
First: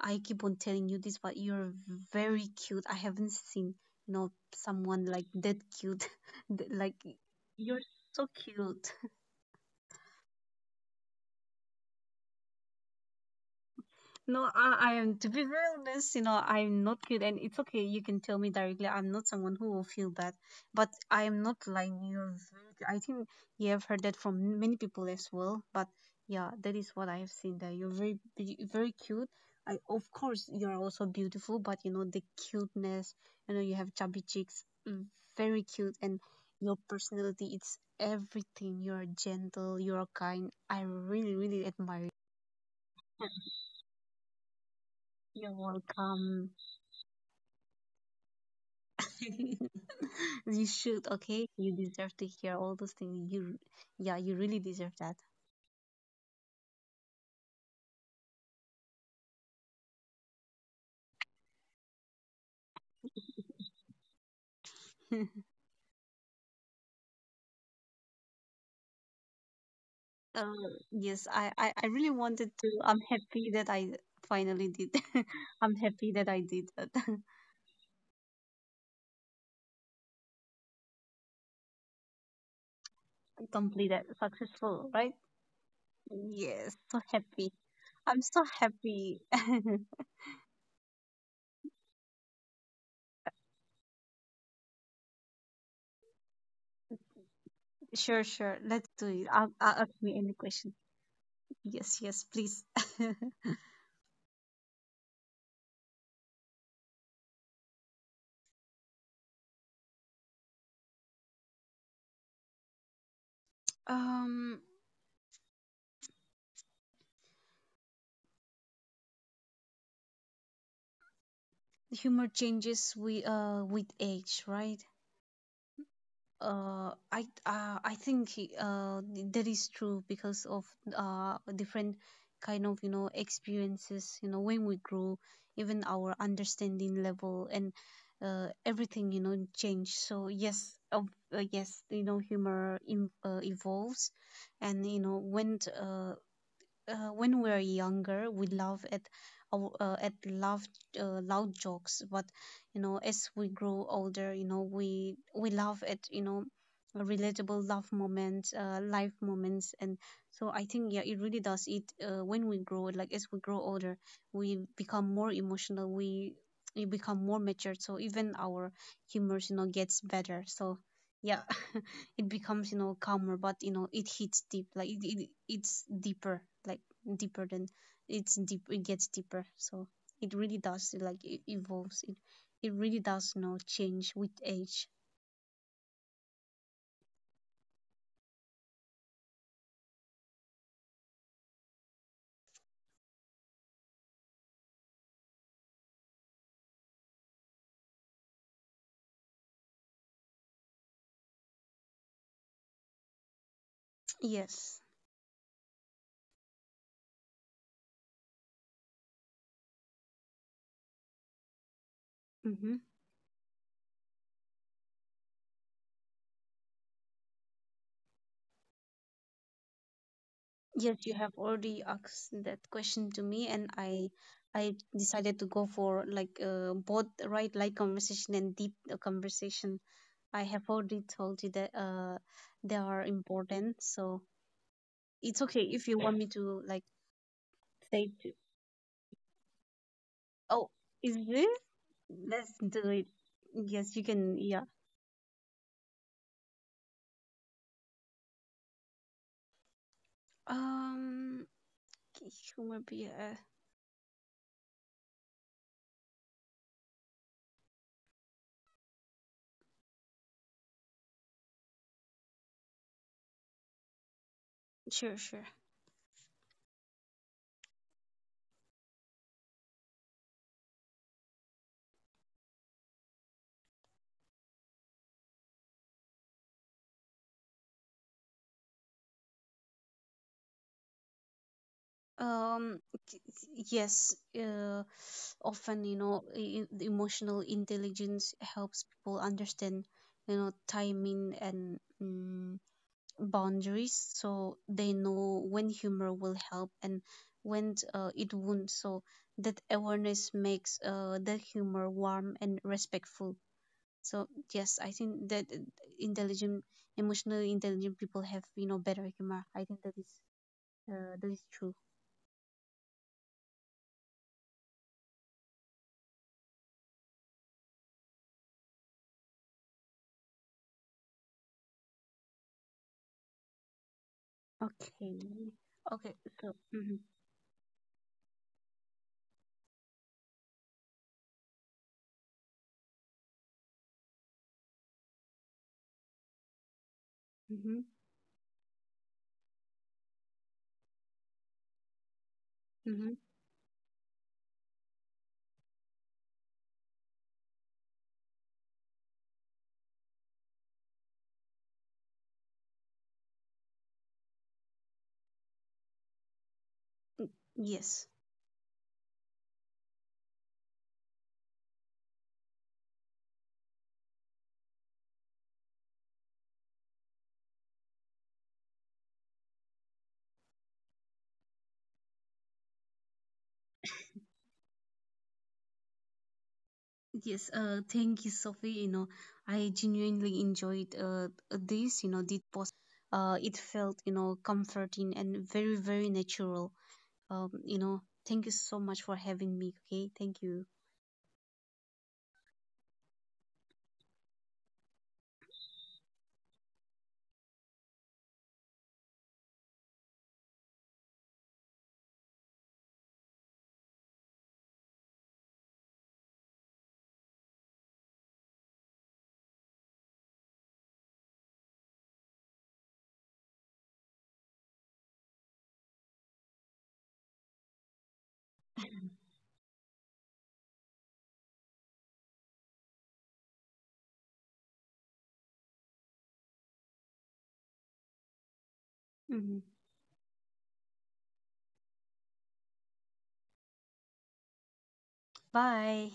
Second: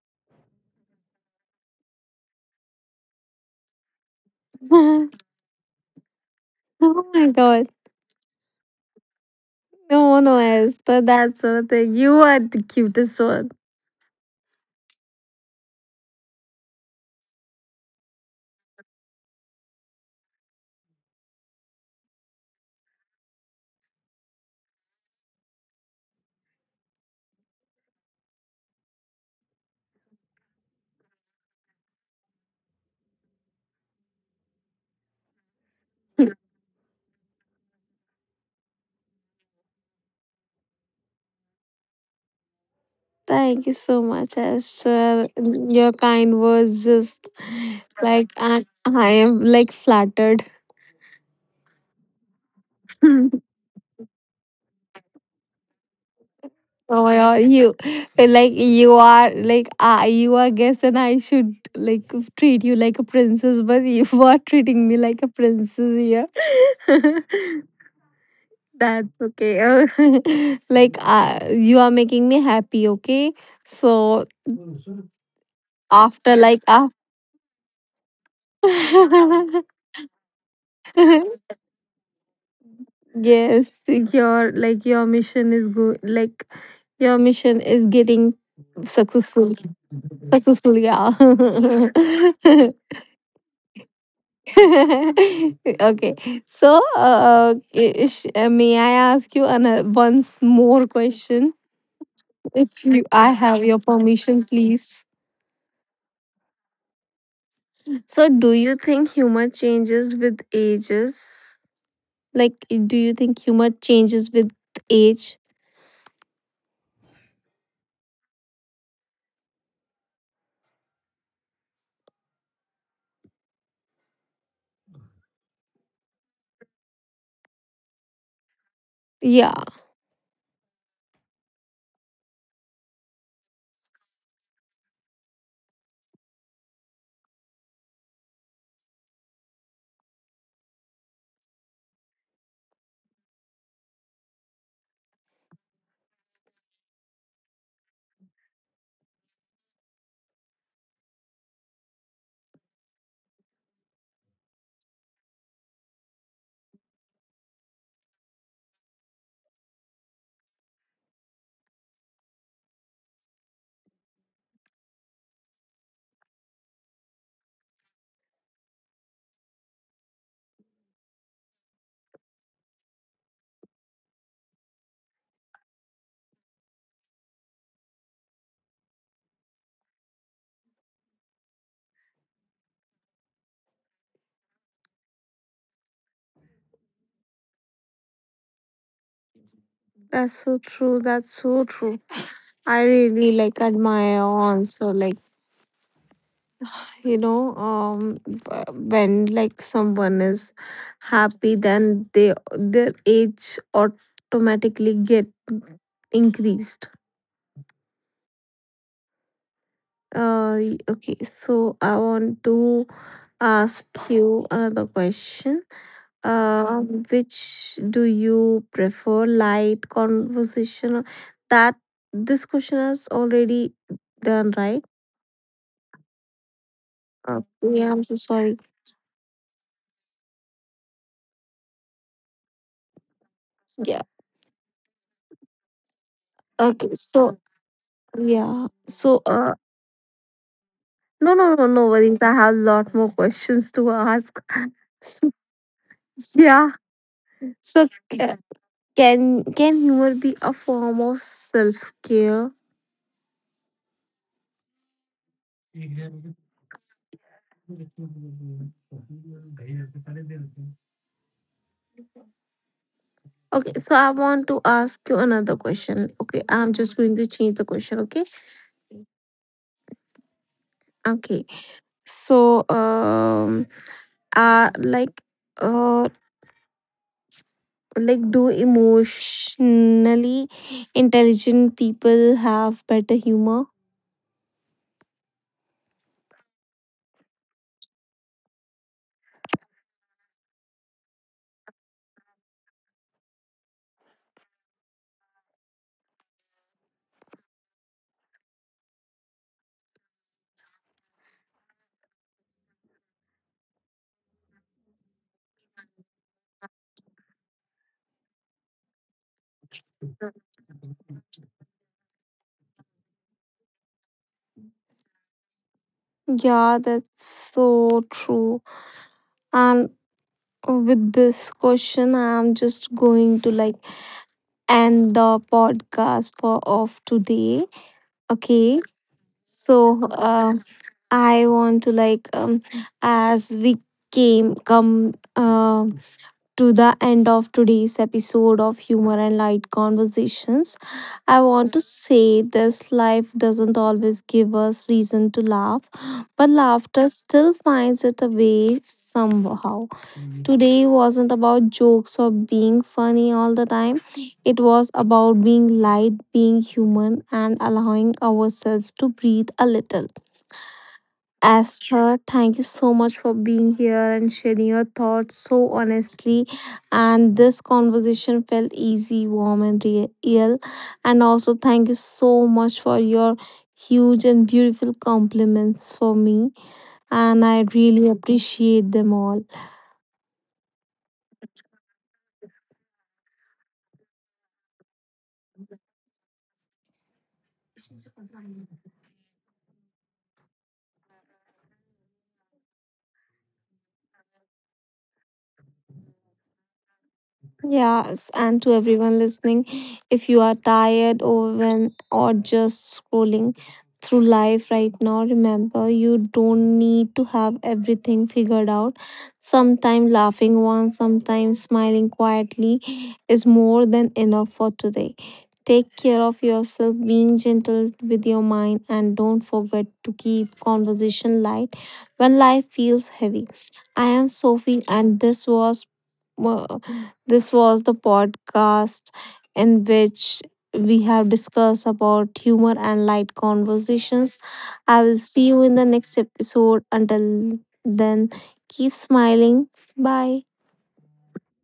[SPEAKER 2] I keep on telling you this, but you're very cute. I haven't seen, you know, someone
[SPEAKER 1] Oh
[SPEAKER 2] like that cute. Like,
[SPEAKER 1] my god.
[SPEAKER 2] you're so cute.
[SPEAKER 1] No, no, Esther, that's the thing, you are the cutest one.
[SPEAKER 2] No, I am, to be very honest, you know, I'm not good, and it's okay. You can tell me directly. I'm not someone who will feel bad, but I am not lying. You're very good. I think you have heard that from many people as well, but yeah, that is what I have seen there. You're very, very cute. I, of course, you're also beautiful, but you know, the cuteness, you know, you have chubby cheeks, mm, very cute, and your personality, it's everything. You're gentle, you're kind. I really, really admire you.
[SPEAKER 1] Thank you so much, Esther, your
[SPEAKER 2] You're
[SPEAKER 1] kind words just,
[SPEAKER 2] welcome.
[SPEAKER 1] like, I am, like, flattered.
[SPEAKER 2] You should, okay? You deserve to hear all those things. You, yeah, you really
[SPEAKER 1] Oh my
[SPEAKER 2] deserve
[SPEAKER 1] god,
[SPEAKER 2] that.
[SPEAKER 1] you are, like, you are guest and I should, like, treat you like a princess, but you are treating me like a princess here. That's okay. Like, you are making me happy, okay? So,
[SPEAKER 2] Uh,
[SPEAKER 1] after, like,
[SPEAKER 2] yes, I really wanted to. I'm happy that I finally did. I'm happy that I did that.
[SPEAKER 1] yes, your mission is good. Like, your mission is getting
[SPEAKER 2] Completed,
[SPEAKER 1] successful.
[SPEAKER 2] successful, right?
[SPEAKER 1] Successful, yeah.
[SPEAKER 2] Yes, so happy. I'm so happy.
[SPEAKER 1] okay. So, may I ask you another one more question?
[SPEAKER 2] Sure, sure. Let's
[SPEAKER 1] If
[SPEAKER 2] do
[SPEAKER 1] you,
[SPEAKER 2] it.
[SPEAKER 1] I
[SPEAKER 2] I'll,
[SPEAKER 1] have
[SPEAKER 2] I'll
[SPEAKER 1] your
[SPEAKER 2] ask me any
[SPEAKER 1] permission,
[SPEAKER 2] question.
[SPEAKER 1] please.
[SPEAKER 2] Yes, yes, please.
[SPEAKER 1] So, do you think humor changes with ages? Like, do you think humor changes with age?
[SPEAKER 2] Um, Humor changes with, with age, right?
[SPEAKER 1] Yeah.
[SPEAKER 2] I think he, that is true because of, different kind of you know experiences. You know, when we grow, even our understanding level and, everything, you know, change. So yes, yes, you know, humor in, evolves. And you know, when we're younger, we laugh at at loud, loud jokes, but you know, as we grow older, you know, we laugh at, you know, relatable love moments, life moments, and so I think yeah, it really does. It When we grow, like as we grow older, we become more emotional. We become more matured, so even our humors, you know, gets better. So yeah. It becomes, you know, calmer, but you know, it hits deep. Like, it it's deeper, like deeper than, it's deep, it gets deeper. So it really does, like, it evolves. It really does, you know, change with age.
[SPEAKER 1] That's so true. That's so true. I really, like, admire also, like, you know, when, like, someone is happy, then they their age automatically get increased.
[SPEAKER 2] Yes.
[SPEAKER 1] Okay, so I want to ask you another question.
[SPEAKER 2] Mm-hmm.
[SPEAKER 1] Uh, which do you prefer, light conversation that, this question is already done,
[SPEAKER 2] Yes, you
[SPEAKER 1] right?
[SPEAKER 2] have already asked that question to me and i
[SPEAKER 1] Okay, I'm so
[SPEAKER 2] i
[SPEAKER 1] sorry.
[SPEAKER 2] decided to go for like, both, right, light conversation and deep, conversation. I have already told you that, they are
[SPEAKER 1] Okay, so
[SPEAKER 2] important. So
[SPEAKER 1] yeah,
[SPEAKER 2] it's
[SPEAKER 1] so
[SPEAKER 2] okay if you want me to like.
[SPEAKER 1] no, no, no,
[SPEAKER 2] They
[SPEAKER 1] no
[SPEAKER 2] do.
[SPEAKER 1] worries. I have a lot more questions to ask.
[SPEAKER 2] Oh, is this? Let's
[SPEAKER 1] So,
[SPEAKER 2] do
[SPEAKER 1] yeah,
[SPEAKER 2] it. Yes, you
[SPEAKER 1] so
[SPEAKER 2] can. Yeah.
[SPEAKER 1] can humor be a form of self care?
[SPEAKER 2] Um, humor be
[SPEAKER 1] Okay, so I want to ask you another question. Okay, I'm just going to change the question. Okay,
[SPEAKER 2] Sure, sure.
[SPEAKER 1] okay. So, like, uh, like, do emotionally intelligent people have better humor?
[SPEAKER 2] Um, yes. Often, you know, emotional intelligence helps people understand, you know, timing and, boundaries, so they know when humor will help and when, it won't. So that awareness makes, the humor warm and respectful. So yes, I think that, intelligent, emotionally intelligent people have, you know, better humor. I think that is, that is true.
[SPEAKER 1] Yeah, that's so true. And with this question, I'm just going to, like, end the podcast for of today. Okay.
[SPEAKER 2] Okay. Okay.
[SPEAKER 1] So,
[SPEAKER 2] So. Mhm.
[SPEAKER 1] I want to, like, as we came come, to the end of today's episode of humor and light conversations. I
[SPEAKER 2] Mhm.
[SPEAKER 1] want to say this life doesn't always give us reason to laugh, but
[SPEAKER 2] Mhm.
[SPEAKER 1] laughter still finds it a way somehow. Today wasn't about jokes or being funny all the time. It was about being light, being human, and allowing ourselves to breathe a little.
[SPEAKER 2] Yes.
[SPEAKER 1] Astra, thank you so much for being here and sharing your thoughts so honestly. And this conversation felt easy, warm, and real. And also, thank you so much for your huge and beautiful compliments for me. And I really appreciate them all.
[SPEAKER 2] Yes. Thank you, Sophie. You know, I genuinely enjoyed, this. You know, this post. It felt, you know, comforting and very very natural. You know. Thank you so much for having me. Okay. Thank you.
[SPEAKER 1] Yes, and to everyone listening, if you are tired, overwhelmed, or just scrolling through life right now, remember you don't need to have everything figured out. Sometimes laughing once, sometimes smiling quietly is more than enough for today. Take care of yourself, being gentle with your mind, and don't forget to keep conversation light when life feels heavy. I am Sophie, and uh, this was the podcast in which we have discussed about humor and light conversations.
[SPEAKER 2] Mhm.
[SPEAKER 1] I will see you in the next episode. Until then, keep smiling. Bye.
[SPEAKER 2] Bye.